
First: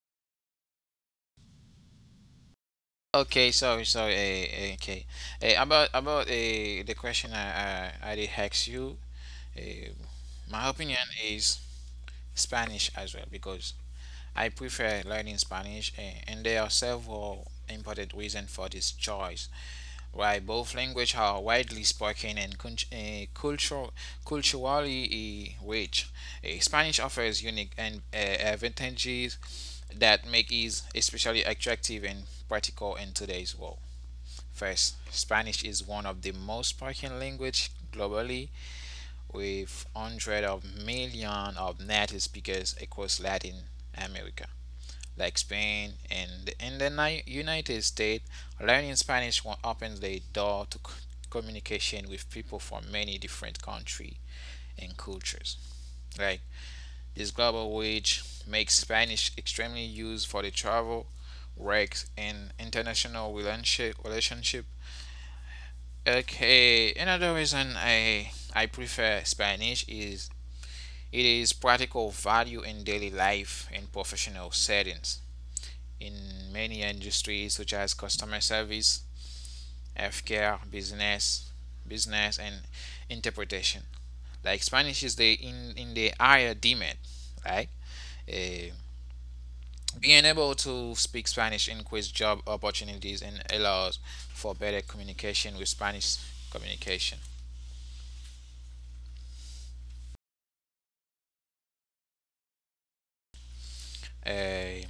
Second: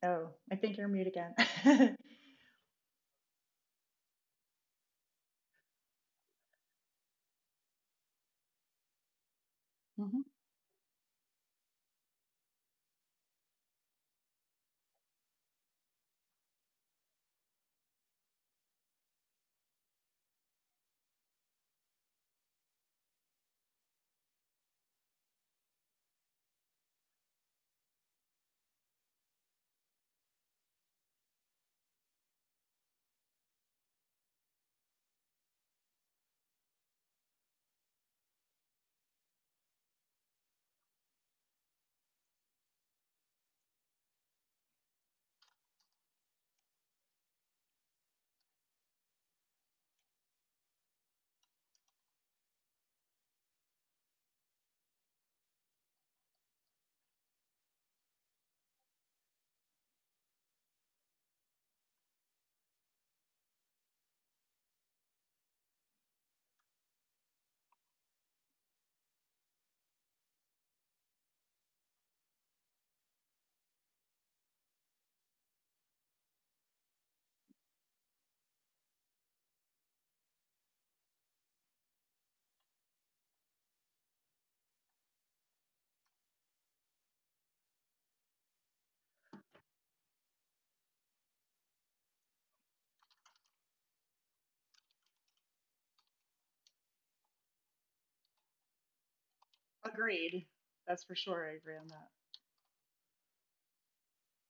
S2: Oh, I think you're mute again.
S1: Okay, sorry, sorry. Okay, about the question I did ask you. Uh,
S2: hmm
S1: my opinion is Spanish as well because I prefer learning Spanish, and there are several important reasons for this choice. Why both languages are widely spoken and culturally rich. Spanish offers unique and advantages that make it especially attractive and practical in today's world. First, Spanish is one of the most spoken language globally, with hundreds of millions of native speakers across Latin America, like Spain and in the United States. Learning Spanish opens the door to communication with people from many different countries and cultures. Like this global wage makes Spanish extremely used for the travel, work, and international relationship. Okay, another reason I prefer Spanish is it is practical value in daily life and professional settings. In many industries such as customer service, healthcare, business and interpretation. Like Spanish is the in the higher demand, right? Eh, being able to speak Spanish increases job opportunities and allows for better communication with Spanish communication.
S2: Agreed. That's for sure. I agree on that.
S1: Uh,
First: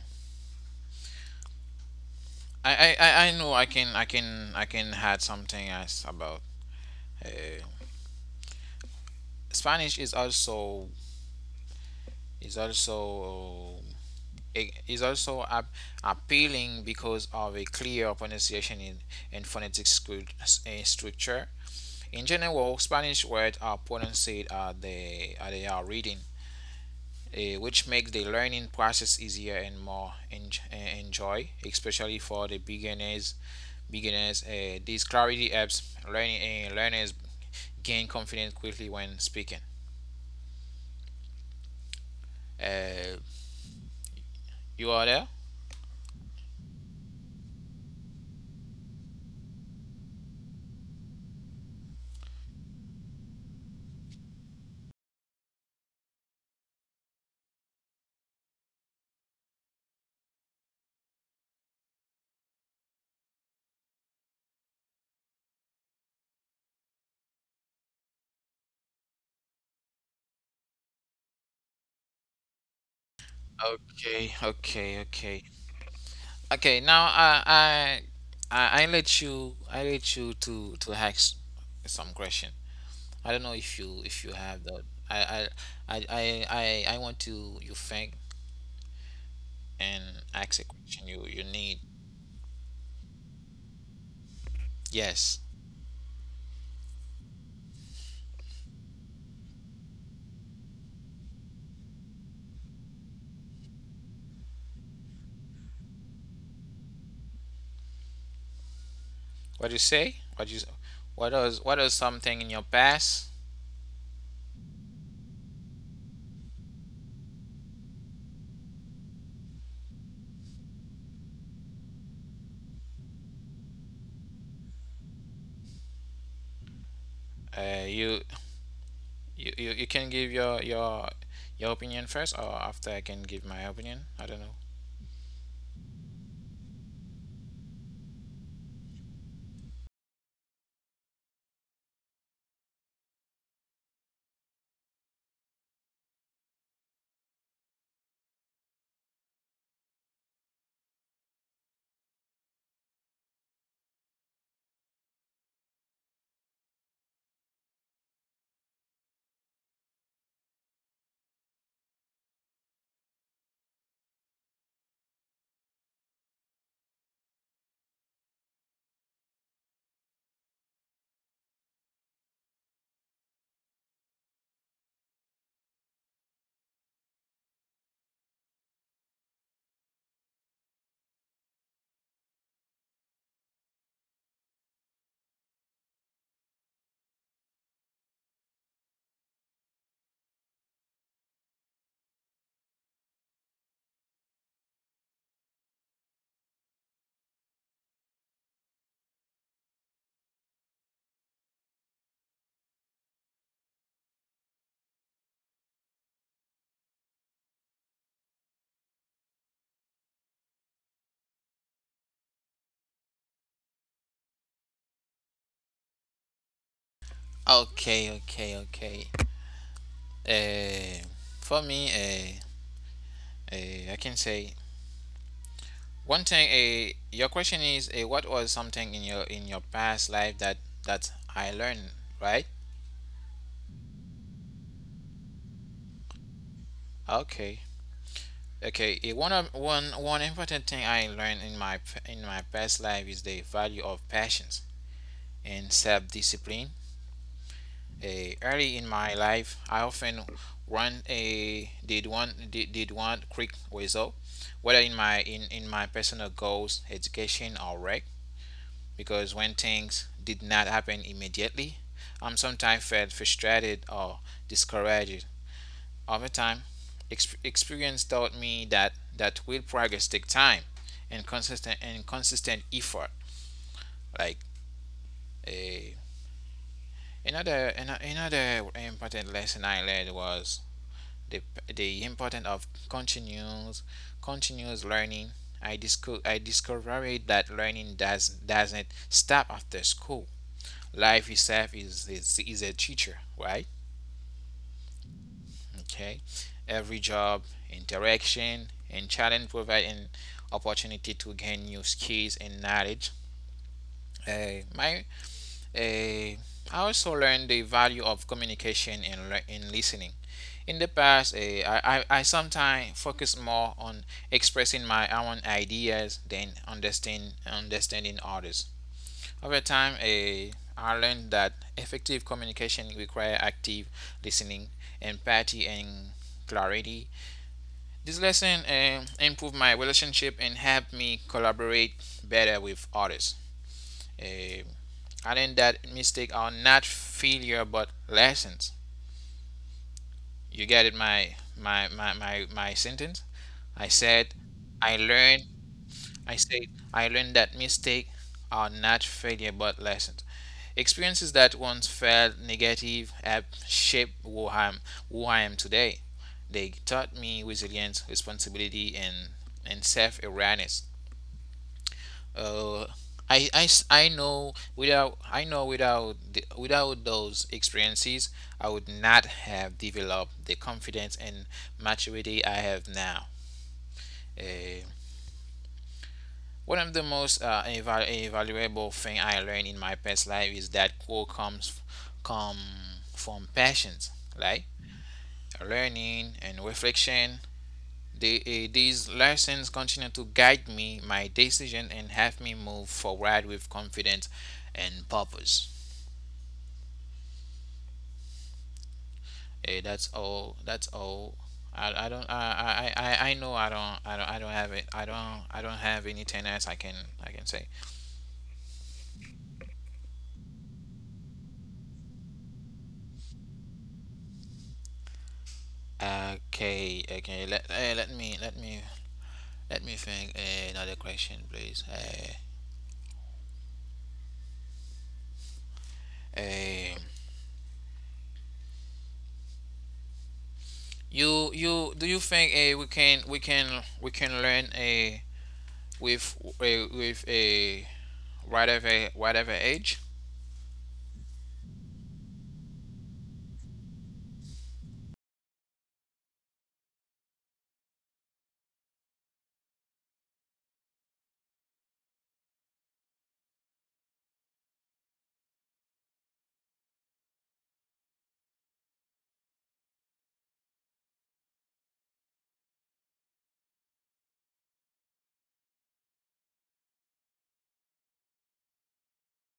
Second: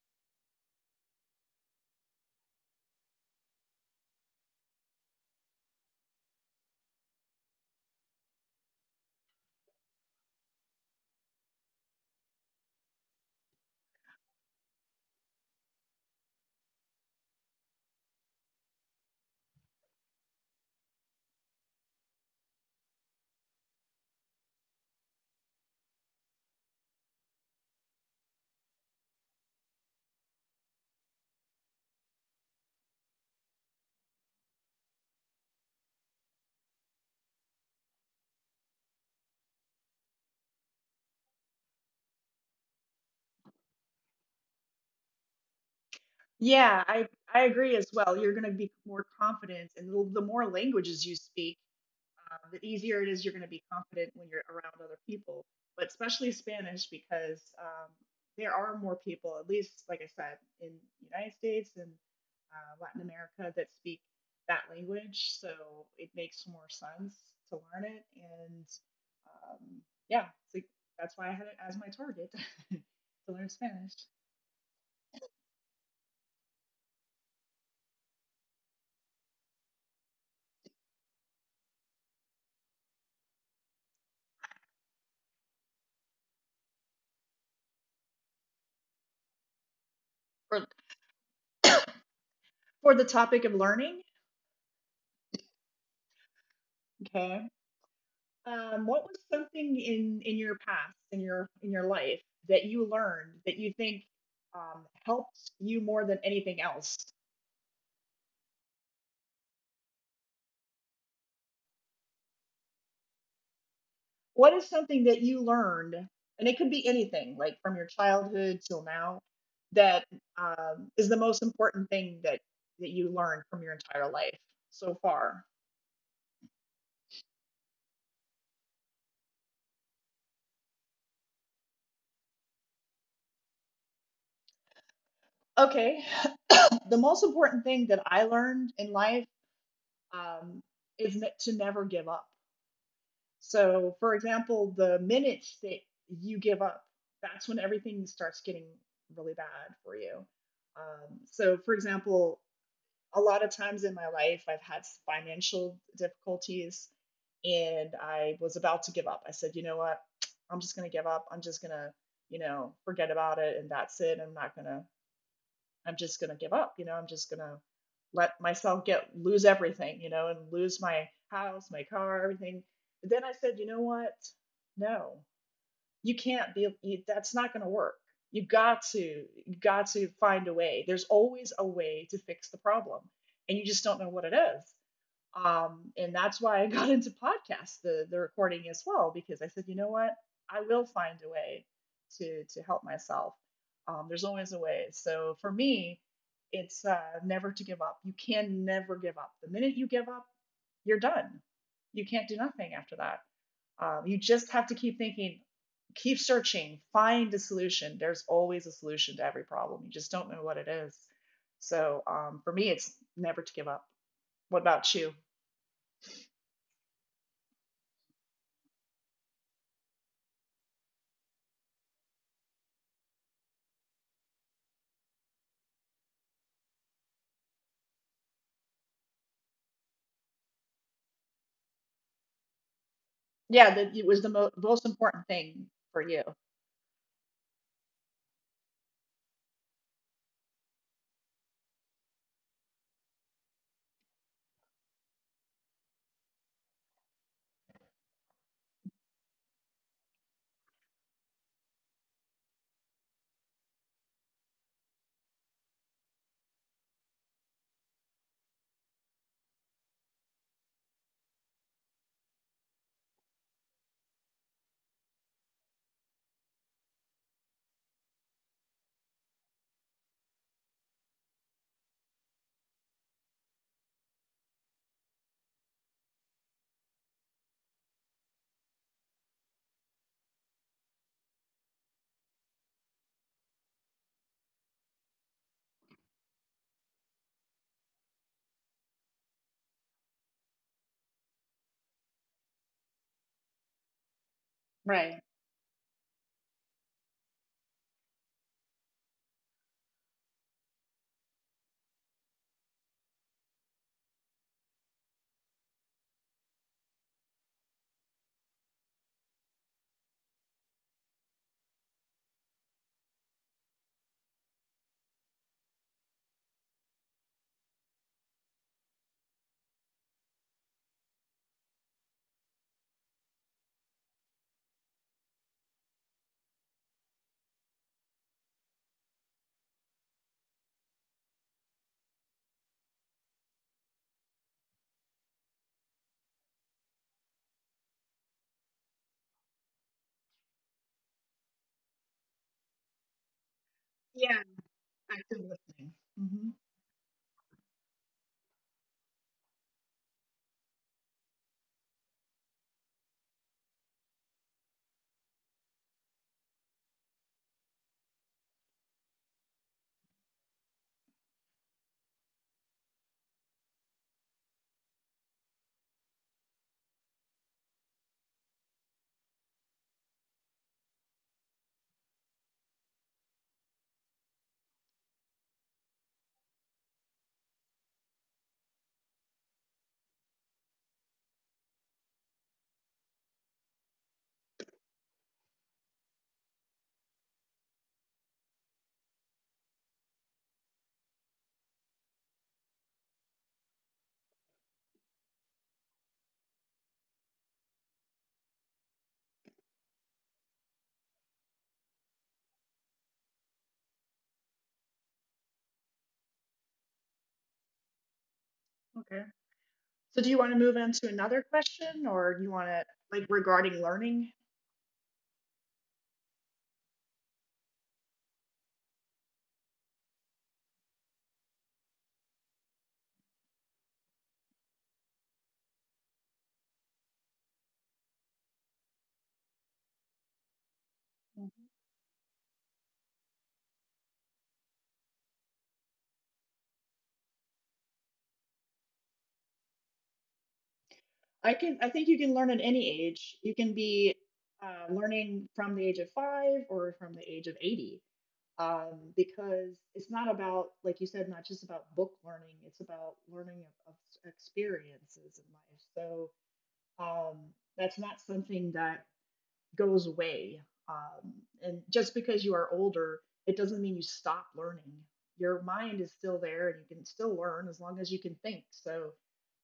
S1: I know I can add something else about uh, Spanish. Is also is also it is also appealing because of a clear pronunciation in, and phonetic structure. In general, Spanish words are pronounced as they are reading, eh, which makes the learning process easier and more enjoy, especially for the beginners. Beginners, this clarity helps learners gain confidence quickly when speaking. Uh, you are there?
S2: Yeah, I agree as well. You're going to be more confident, and the more languages you speak, the easier it is you're going to be confident when you're around other people, but especially Spanish because there are more people, at least, like I said, in the United States and Latin America that speak that language. So it makes more sense to learn it. And um, yeah, it's like, that's why I had it as my target to learn Spanish.
S1: Okay, okay, okay, okay. Now I let you to ask some question. I don't know if you have that. I I I I I want to you think and
S2: for,
S1: ask a question you you need.
S2: for the topic of learning.
S1: Yes.
S2: Okay. What was something in your past, in your life that you learned that you think helped you more than anything else?
S1: What do you say? What do you what does something in your past
S2: What is something that you learned, and it could be anything, like from your childhood till now, that is the most important thing that you learned from your entire life so far?
S1: you you can give your opinion first, or after I can give my opinion. I don't know.
S2: Okay. The most important thing that I learned in life um, is to never give up. So, for example, the minutes that you give up, that's when everything starts getting really bad for you. So, for example, a lot of times in my life, I've had financial difficulties and I was about to give up. I said, you know what? I'm just going to give up. I'm just going to, forget about it, and that's it. I'm not going to I'm just gonna give up. I'm just gonna let myself get lose everything. And lose my house, my car, everything. But then I said, you know what? No, you can't be. That's not gonna work. You got to you got to find a way. There's always a way to fix the problem, and you just don't know what it is. And that's why I got into podcasts, the recording as well, because I said, you know what, I will find a way to help myself. There's always a way. So for me, it's never to give up. You can never give up. The minute you give up, you're done. You can't do nothing after that. You just have to keep thinking, keep searching, find a solution. There's always a solution to every problem. You just don't know what it is. So, for me, it's never to give up. What about you?
S1: Okay, okay, okay. Uh, for me, uh, I can say one thing. Your question is, what was something in your past life that that I learned, right?
S2: Yeah, that it was the most important thing for you.
S1: Okay, okay. One of one One important thing I learned in my past life is the value of patience and self discipline. Early in my life, I often want a did one quick result, whether in my in my personal goals, education, or work. Because when things did not happen immediately, I'm sometimes felt frustrated or discouraged. Over time, experience taught me that that real progress take time and consistent effort. Like a another another important lesson I learned was the, the importance of continuous continuous learning. I discovered that doesn't stop after school. Life itself is a teacher, right?
S2: Right.
S1: Okay. Every job, interaction, and challenge provide an opportunity to gain new skills and knowledge. Uh, my, I also learned the value of communication and listening. In the past, I sometimes focus more on expressing my own ideas than understanding others. Over time, I learned that effective communication requires active listening, empathy, and clarity. This lesson improved my relationship and helped me collaborate better with others. Eh, I learned that mistakes are not failure but lessons. You get it, my sentence. I said,
S2: Yeah,
S1: I
S2: active
S1: learned,
S2: listening.
S1: I
S2: Mm-hmm.
S1: said, I learned that mistakes are not failure but lessons. Experiences that once felt negative have shaped who I am today. They taught me resilience, responsibility, and self awareness. Uh, I know without without those experiences I would not have developed the confidence and maturity I have now. Uh, One of the most invaluable thing I learned in my past life is that growth come from passions, like learning and reflection. The, eh, these lessons continue to guide me, my decision, and help me move forward with confidence and purpose. That's all. That's all. I don't. I know. I don't. I don't. I don't have it. I don't. I don't have anything else. I can. I can say.
S2: Okay. So, do you want to move on to another question, or do you want to, like, regarding learning?
S1: Okay, okay. Let eh, let me let me Let me think another question, please. Eh, you you do you think we can learn with a whatever age?
S2: I can. I think you can learn at any age. You can be learning from the age of 5 or from the age of 80, because it's not about, like you said, not just about book learning. It's about learning of experiences in life. So um, that's not something that goes away. Um, and just because you are older, it doesn't mean you stop learning. Your mind is still there and you can still learn as long as you can think. So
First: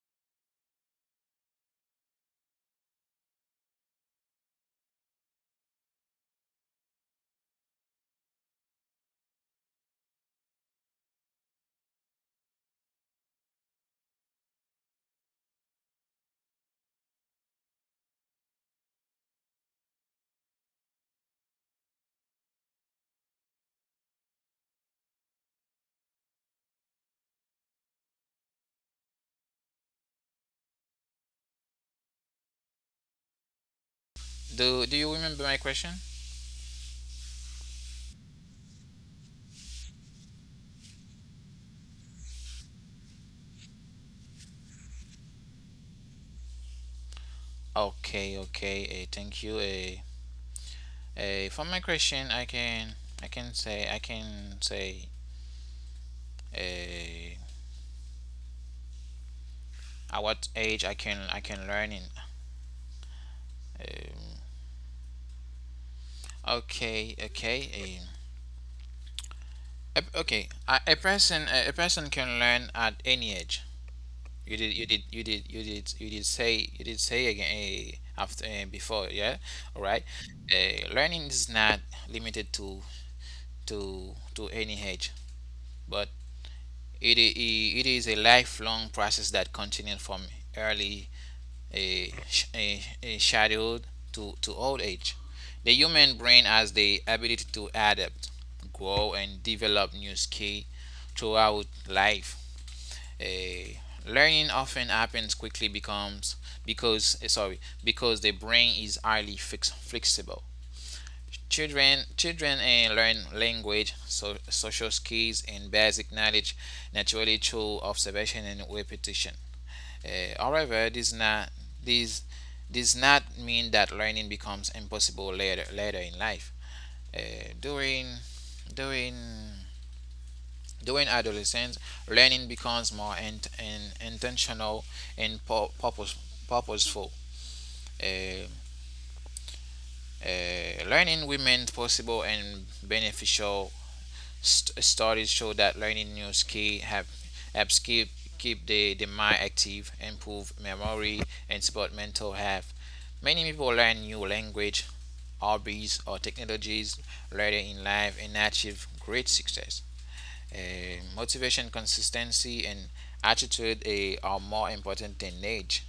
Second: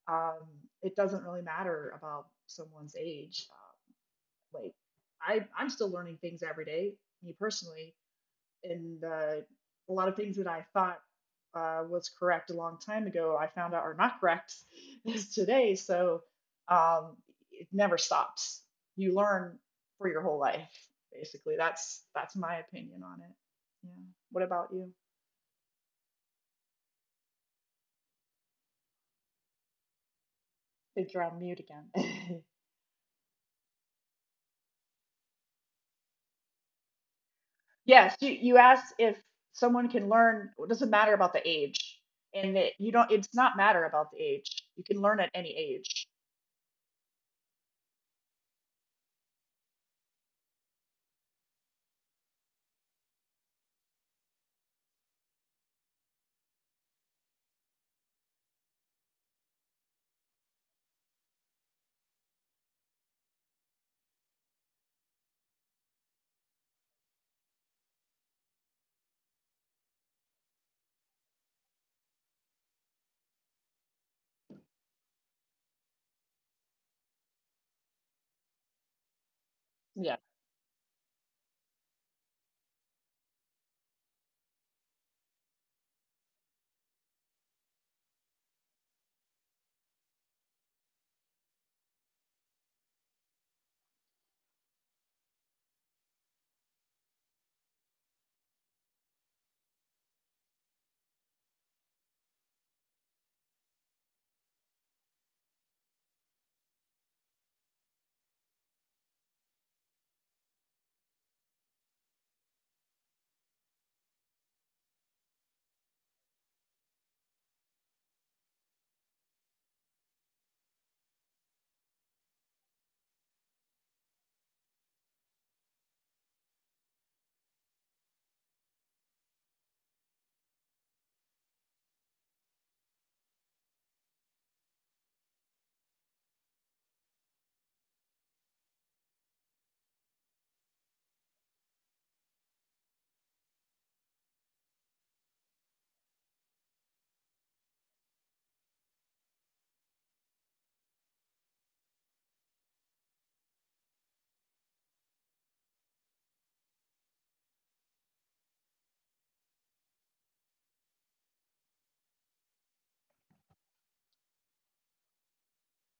S2: um, it doesn't really matter about someone's age. Like I'm still learning things every day, me personally, and a lot of things that I thought was correct a long time ago, I found out are not correct today. So um, it never stops. You learn for your whole life, basically. That's my opinion on it. Yeah. What about you? I think you're on mute again.
S1: Do you remember my question?
S2: Yes, you asked if someone can learn. It doesn't matter about the age, and that you don't. It's not matter about the age. You can learn at any age.
S1: Okay, okay. eh, thank you. For my question, I can say eh, at what age I can learn in. Um, okay, okay. Um, Okay, a person can learn at any age. You did you did you did you did you did say You did say again after before, yeah, all right.
S2: Yeah.
S1: Learning is not limited to any age, but it is a lifelong process that continues from early uh, sh- uh, childhood to old age. The human brain has the ability to adapt, grow, and develop new skills throughout life. A Learning often happens quickly becomes because eh, sorry because the brain is highly flexible. Children learn language, so, social skills, and basic knowledge naturally through observation and repetition. However, this not this does not mean that learning becomes impossible later in life. Eh, during during during adolescence, learning becomes more intentional and purposeful. Uh, Learning remains possible and beneficial. Studies show that learning new skills have helps keep the mind active, improve memory, and support mental health. Many people learn new language, hobbies, or technologies later in life and achieve great success. Motivation, consistency, and attitude are more important than age.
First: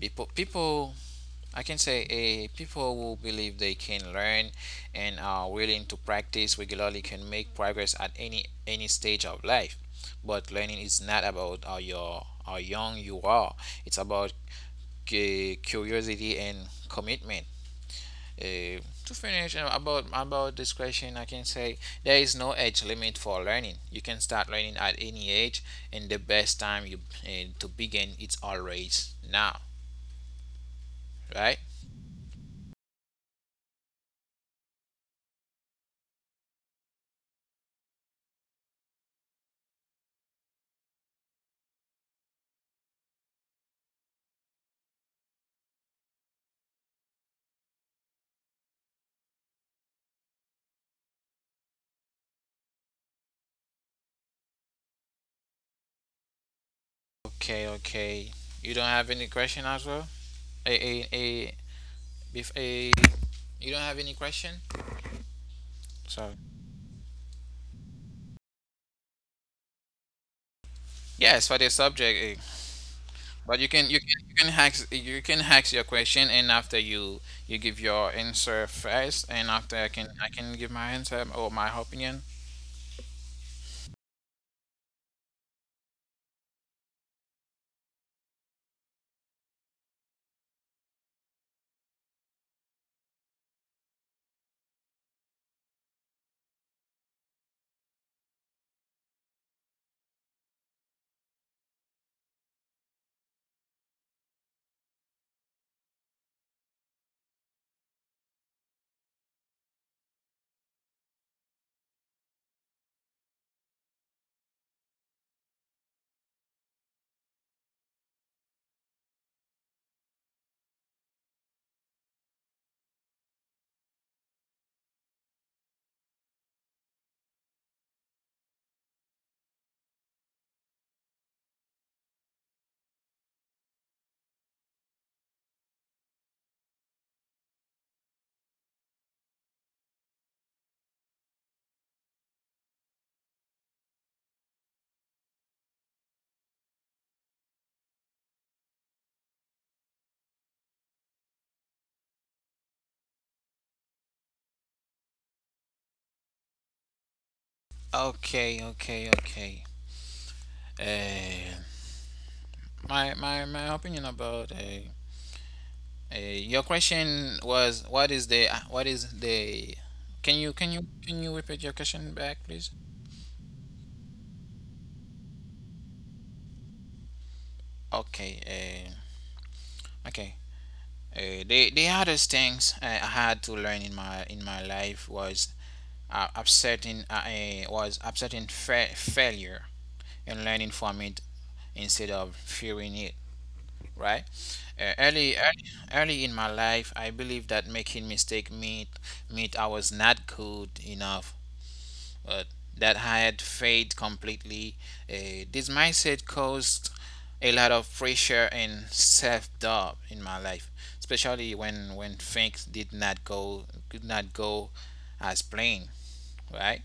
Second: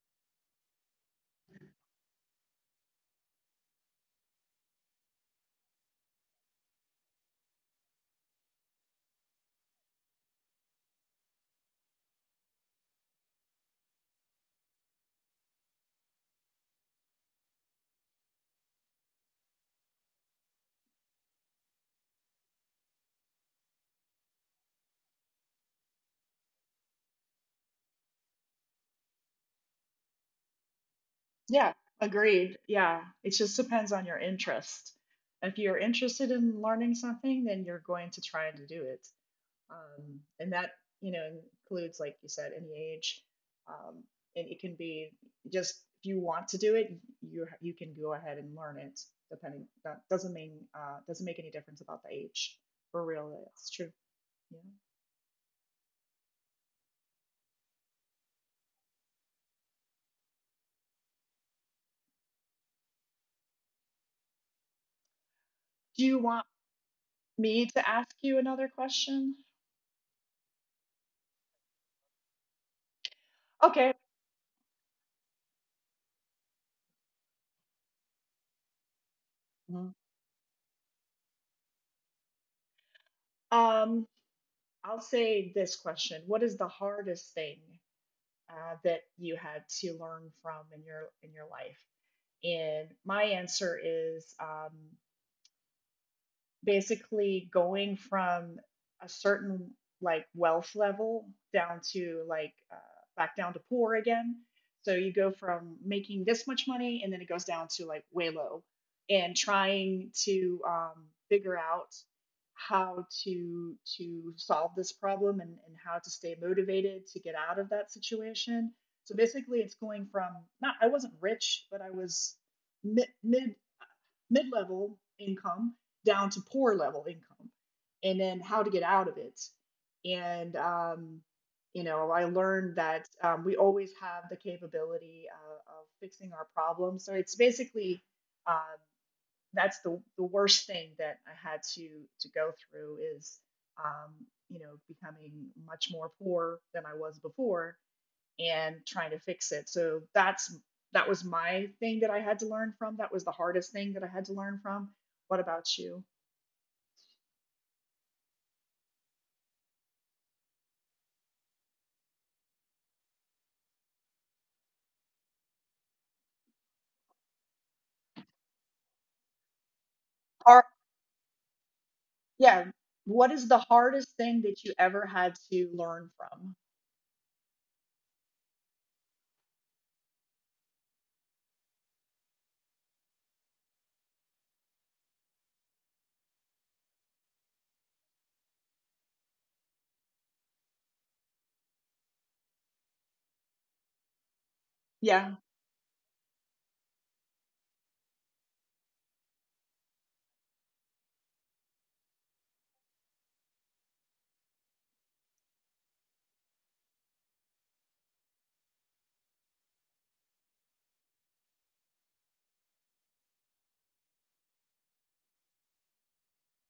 S1: People, people, I can say, people who believe they can learn and are willing to practice regularly can make progress at any stage of life. But learning is not about how young you are. It's about curiosity and commitment. To finish about this question, I can say there is no age limit for learning. You can start learning at any age, and the best time you to begin it's always now, right?
S2: Yeah, agreed. Yeah, it just depends on your interest. If you're interested in learning something, then you're going to try to do it. And that, you know, includes, like you said, any age. Um, and it can be just if you want to do it, you can go ahead and learn it. Depending, that doesn't mean doesn't make any difference about the age. For real, that's true. Yeah.
S1: Okay, okay. You don't have any question as well? A a a, a You don't have any question?
S2: Do you
S1: So
S2: want me to ask you another question?
S1: yes, for the subject, but
S2: Okay.
S1: you can hack your question, and after you give your answer first, and after
S2: Mhm.
S1: I can give my answer or my opinion.
S2: Um, I'll say this question: what is the hardest thing that you had to learn from in your life? And my answer is basically going from a certain, like, wealth level down to, like, back down to poor again. So you go from making this much money and then it goes down to, like, way low and trying to figure out how to solve this problem, and how to stay motivated to get out of that situation. So basically it's going from not I wasn't rich, but I was mid mid mid level income down to poor level income, and then how to get out of it. And I learned that we always have the capability of fixing our problems. So it's basically um, that's the worst thing that I had to go through is um, becoming much more poor than I was before, and trying to fix it. So that was my thing that I had to learn from. That was the hardest thing that I had to learn from. What about you?
S1: Okay, okay, okay. Uh, my opinion about your question was. What is the can you can
S2: Or
S1: you can you repeat your question back, please?
S2: yeah, what is the hardest thing that you ever had to learn from?
S1: Okay, okay. The hardest things I had to learn in my life was upsetting failure and learning from it instead of fearing it, right? Uh, early,
S2: Yeah,
S1: early, Early in my life, I believe that making mistake meant I was not good enough, but that I had failed completely. This mindset caused a lot of pressure and self-doubt in my life, especially when things did not go could not go as planned, right?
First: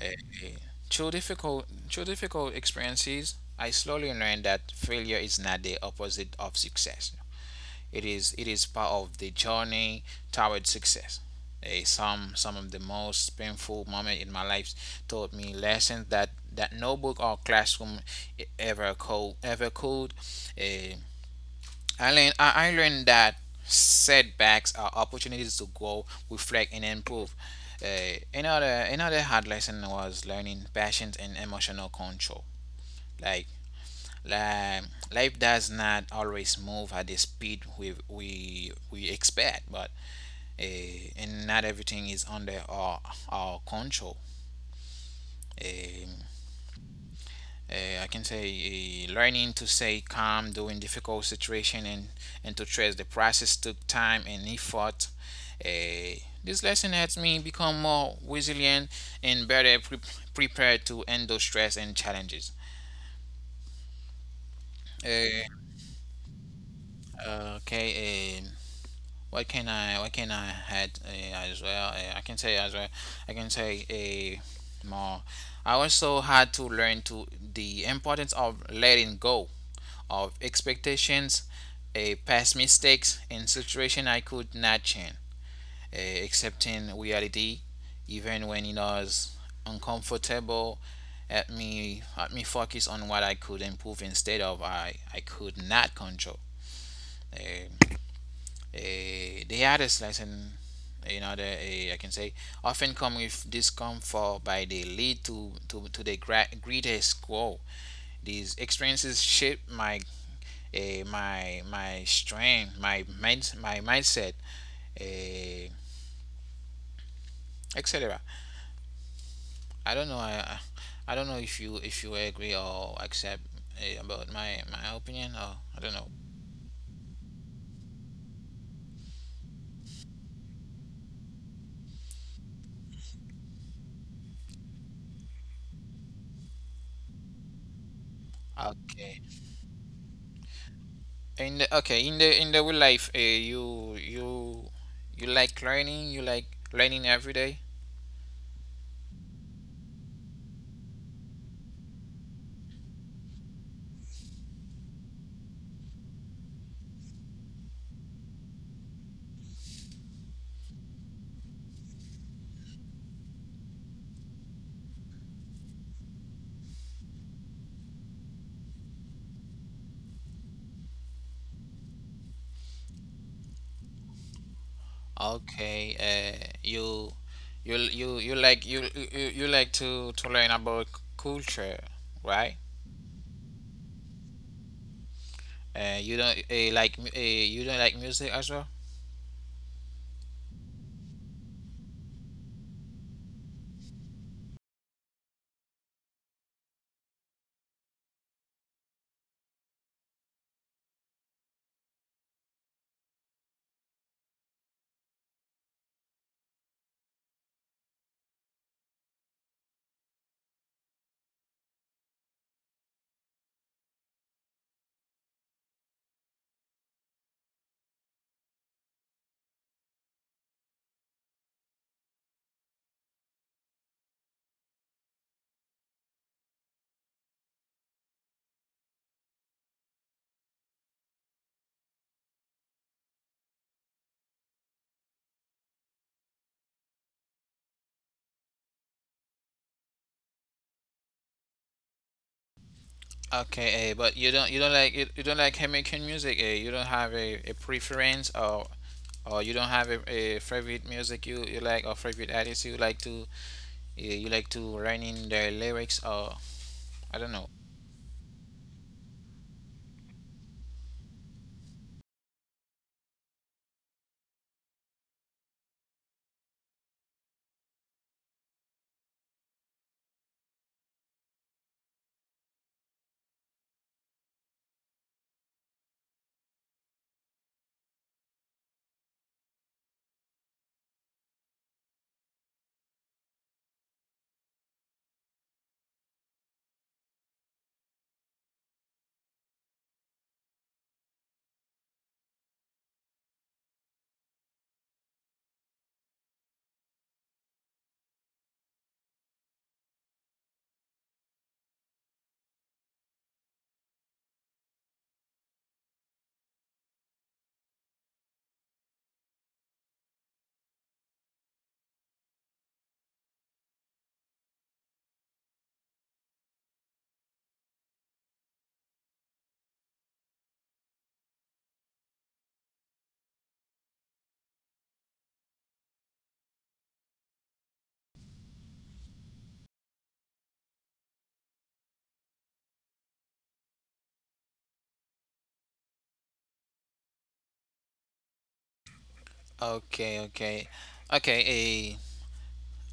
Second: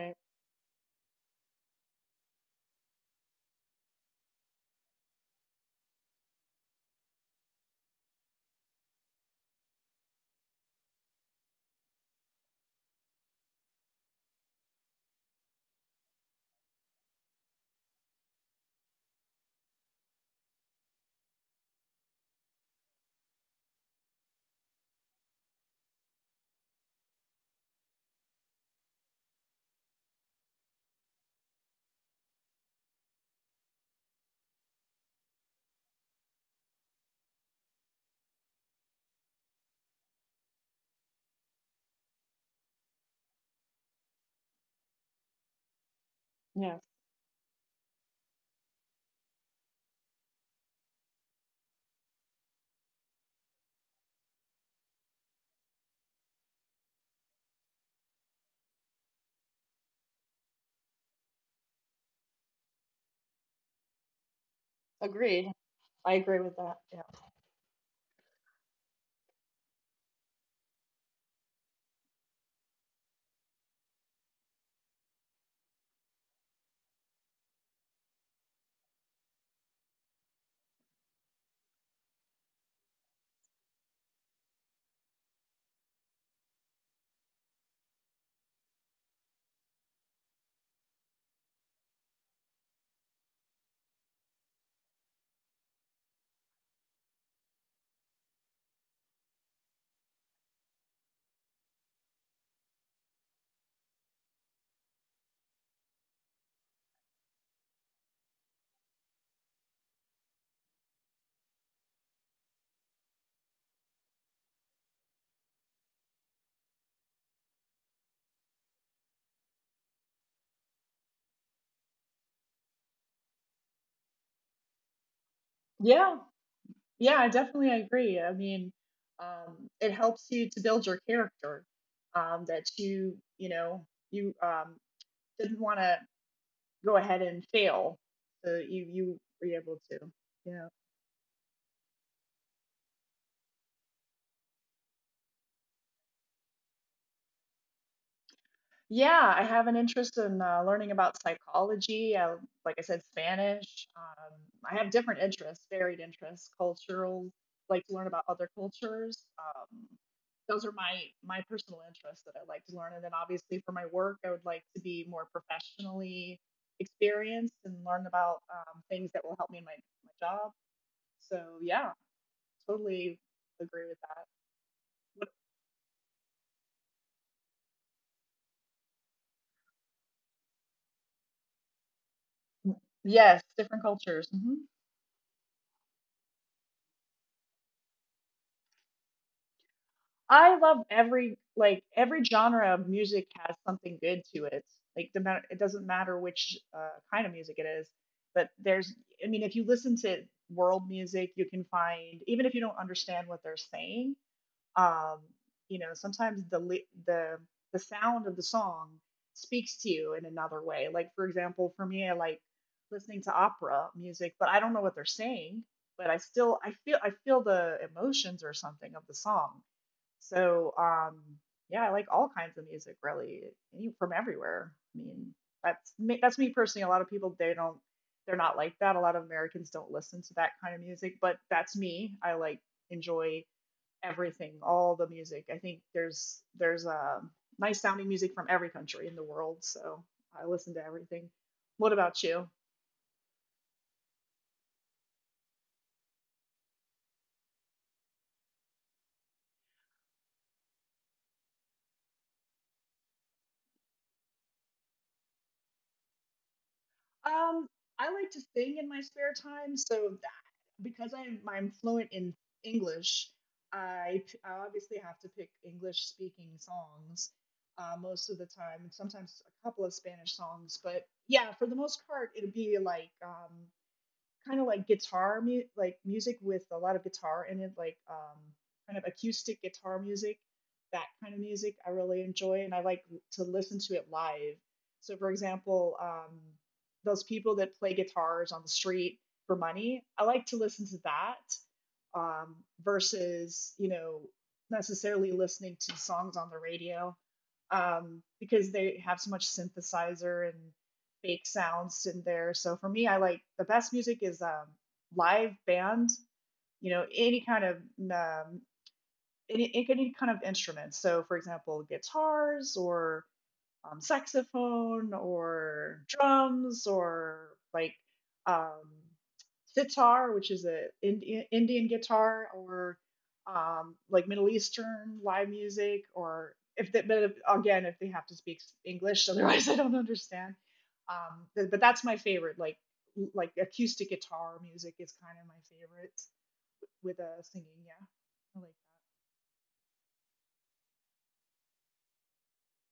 S1: Uh, uh, Through difficult experiences, I slowly learned that failure is not the opposite of success. It is part of the journey toward success. Some of the most painful moments in my life taught me lessons that no book or classroom ever could. Eh, I learned that setbacks are opportunities to grow, reflect, and improve. Another hard lesson was learning patience and emotional control. Like like, life does not always move at the speed we expect, but and not everything is under our control. Um,
S2: Yeah,
S1: I can say learning to stay calm during difficult situation and to trust the process took time and effort. This lesson helps me become more resilient and better prepared to handle stress and challenges. Uh,
S2: agreed. I agree with that. Yeah.
S1: okay. What can I add as well? I can say as well. I can say a more. I also had to learn to the importance of letting go of expectations, a past mistakes, and situation I could not change. Accepting reality, even when it was uncomfortable, at me focus on what I could improve instead of I could not control. Um, the hardest lesson, I can say, often come with discomfort, by they lead to the greatest growth. These experiences shape my strength, my mind, my mindset, eh, etc. I don't know. I don't know if you agree or accept about my opinion or I don't know.
S2: Yeah, yeah, I definitely agree. I mean, it helps you to build your character, that you, you didn't want to go ahead and fail, so you were
S1: Okay.
S2: able to you know
S1: In the real life, you like learning. You like learning every day.
S2: yeah I have an interest in learning about psychology. Like I said, Spanish. I have different interests, varied interests. Cultural, like to learn about other cultures. Those are my personal interests that I like to learn, and then obviously for my work I would like to be more professionally experienced and learn about things that will help me in my job. So yeah, totally agree with that.
S1: Okay, you you you like you you like to learn about culture, right?
S2: Yes, different cultures. Hmm.
S1: You don't like music as well.
S2: I love every genre of music has something good to it. Like, it doesn't matter which kind of music it is, but there's, I mean, if you listen to world music, you can find, even if you don't understand what they're saying. Um, sometimes the the sound of the song speaks to you in another way. Like, for example, for me, I like listening to opera music, but I don't know what they're saying, but I feel the emotions or something of the song. So, yeah, I like all kinds of music, really, from everywhere. I mean, that's me personally. A lot of people, they don't they're not like that. A lot of Americans don't listen to that kind of music, but that's me. I like enjoy everything, all the music. I think there's nice sounding music from every country in the world, so I listen to everything. What about you?
S1: Okay, but you don't like Jamaican music. You don't have a preference or you don't have a favorite music you like or favorite artist you like to. You like to write in the lyrics or I don't know.
S2: Um, I like to sing in my spare time, so that, because I'm fluent in English, I obviously have to pick English speaking songs most of the time, and sometimes a couple of Spanish songs. But yeah, for the most part, it'd be like, kind of like guitar like music with a lot of guitar in it, like, kind of acoustic guitar music. That kind of music I really enjoy, and I like to listen to it live. So, for example, those people that play guitars on the street for money, I like to listen to that, versus, necessarily listening to songs on the radio, because they have so much synthesizer and fake sounds in there. So for me, I like, the best music is, live band. Any kind of, um, any kind of instruments. So, for example, guitars, or saxophone, or drums, or like um, sitar, which is a Indian guitar, or like Middle Eastern live music, or if they, but again, if they have to speak English, otherwise I don't understand. But, that's my favorite, like acoustic guitar music is kind of my favorite with a singing. Yeah, I like
S1: Okay, okay, okay. A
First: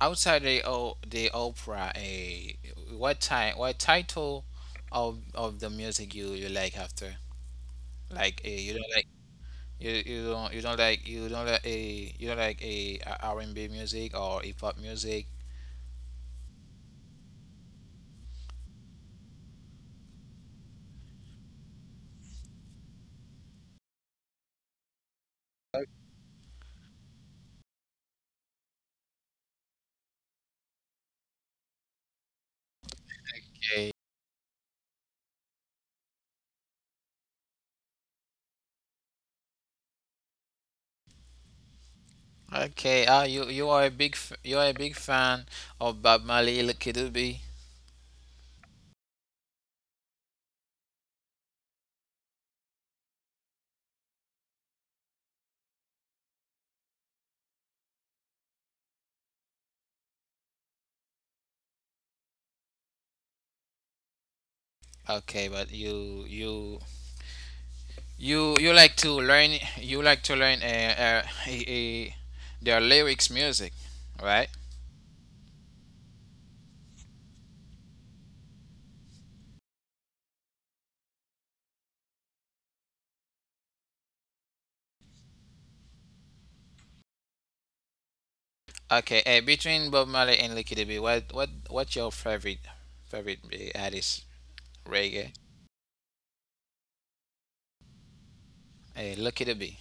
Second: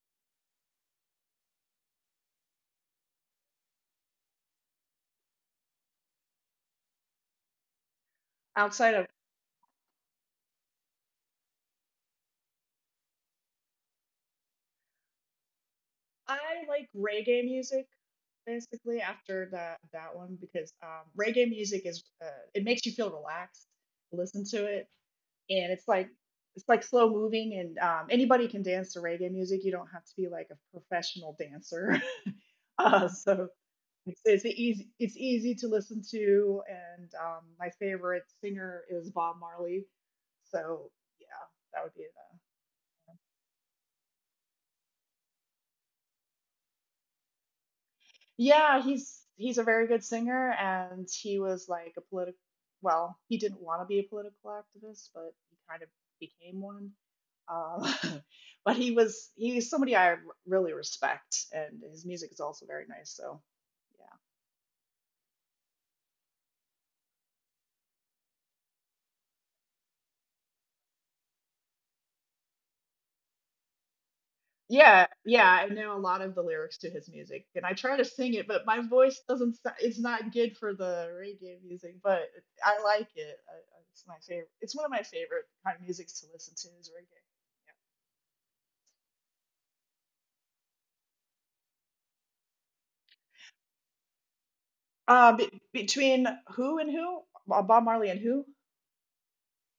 S1: Outside the opera. A What time? What title of the music you like after? Like a
S2: that.
S1: you don't
S2: Outside
S1: like
S2: of
S1: you you don't like a You don't like a R&B music or hip hop music.
S2: I like reggae music basically after that one because, reggae music is, it makes you feel relaxed. Listen to it, and it's like slow moving, and anybody can dance to reggae music. You don't have to be like a professional dancer. So
S1: A
S2: it's easy to listen to, and my favorite singer is Bob Marley. So yeah, that would be it.
S1: Okay. Ah, you are a big fan of Bob Marley, Lucky Dube.
S2: Yeah, he's a very good singer, and he was like a political. Well, he didn't want to be a political activist, but he kind of became one. Uh, but he's somebody I really respect, and his music is also very nice. So
S1: Okay, but you like to learn their lyrics music, right?
S2: yeah, yeah, yeah, I know a lot of the lyrics to his music, and I try to sing it, but my voice doesn't. It's not good for the reggae music, but I like it. It's my favorite. It's one of my favorite kind of musics to listen to is reggae.
S1: Okay, between Bob Marley and Lucky Dube, what's your favorite artist reggae?
S2: Between who and who? Bob Marley and who?
S1: Lucky Dube.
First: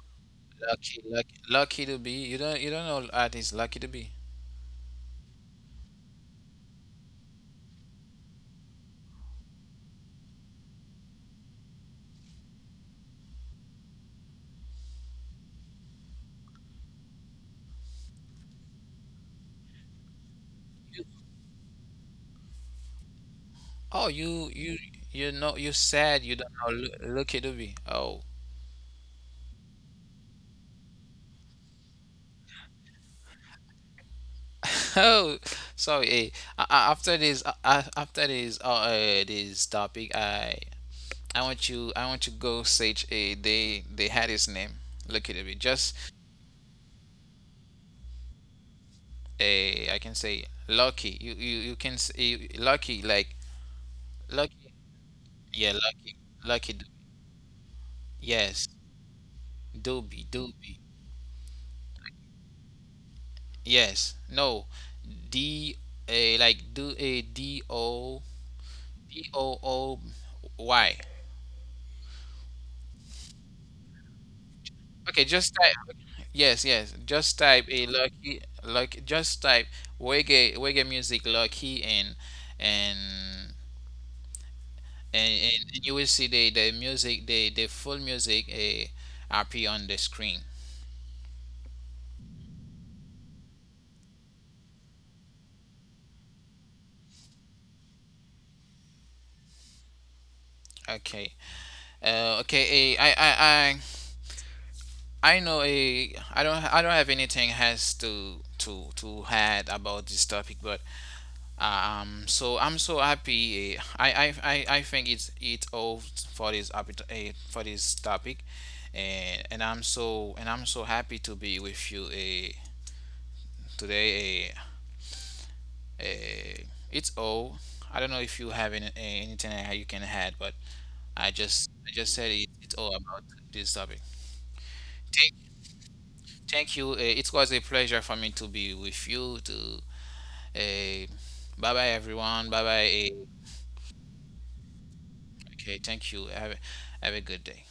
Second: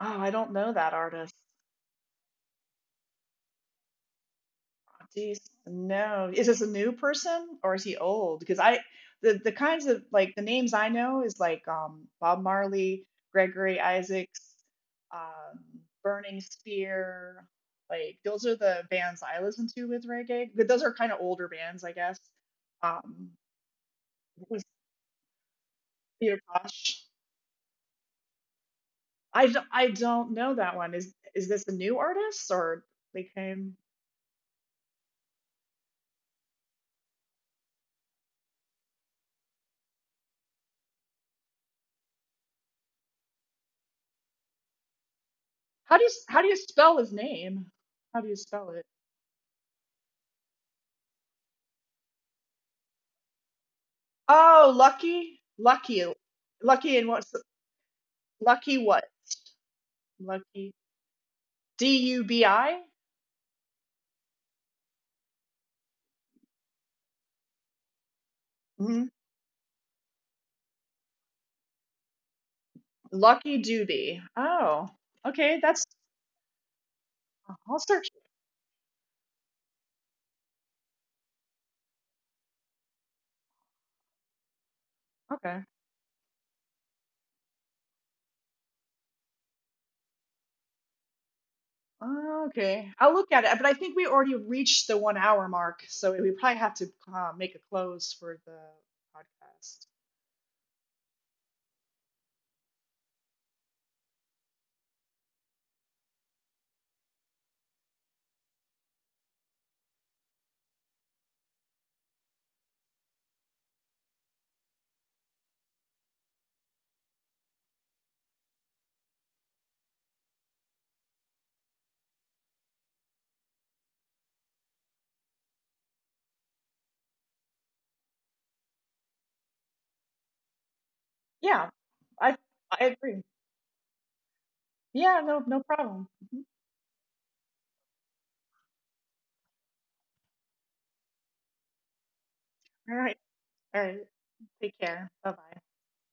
S2: Oh, I don't know that artist.
S1: Lucky Dube. You don't know artist Lucky Dube.
S2: Jeez, no. Is this a new person or is he old? Because I the kinds of, like, the names I know is like Bob Marley, Gregory Isaacs, um, Burning Spear. Like, those are the bands I listen to with reggae. But those are kind of older bands, I guess. Um,
S1: Oh,
S2: what was
S1: you know you said you
S2: Peter
S1: don't know
S2: Tosh?
S1: Lucky Dube. Oh.
S2: I don't know that one. Is this a new artist or they came?
S1: Oh, sorry. After this, this topic, I want you. I want you go search. A. They had his name. Look at it. Just
S2: How do you spell his name? How do you spell it?
S1: a. I can say lucky. You can say lucky like
S2: Oh,
S1: lucky.
S2: Lucky,
S1: Yeah,
S2: Lucky,
S1: lucky. Lucky. Dube.
S2: Lucky, and
S1: Yes.
S2: Lucky what?
S1: Doobie.
S2: Lucky
S1: Doobie.
S2: Dubi?
S1: Yes. No. D a like do a D O
S2: Mhm.
S1: D O O Y.
S2: Lucky Doobie. Oh,
S1: Okay. Just
S2: okay.
S1: type.
S2: That's
S1: Yes. Yes. Just type
S2: I'll
S1: a
S2: search it.
S1: lucky. Like just type reggae music lucky and
S2: Okay.
S1: and you will see the music the full music appear on the screen.
S2: Okay. I'll look at it, but I think we already reached the 1 hour mark, so we probably have to make a close for the podcast.
S1: Okay, okay, i I know, I don't have anything has to add about this topic, but so I'm so happy, I think it's all for this topic, and I'm so happy to be with you, today. Uh, it's all. I don't know if you have any, anything that you can add, but
S2: Yeah,
S1: I just said
S2: I
S1: it's
S2: I
S1: all
S2: agree.
S1: about this topic.
S2: Yeah, no,
S1: Thank,
S2: no problem. Mhm.
S1: Thank you. It was a pleasure for me to be with you. To uh, Bye bye, everyone. Bye
S2: All
S1: bye.
S2: right, all right. Take care. Bye bye.
S1: Okay, thank you. Have a good day.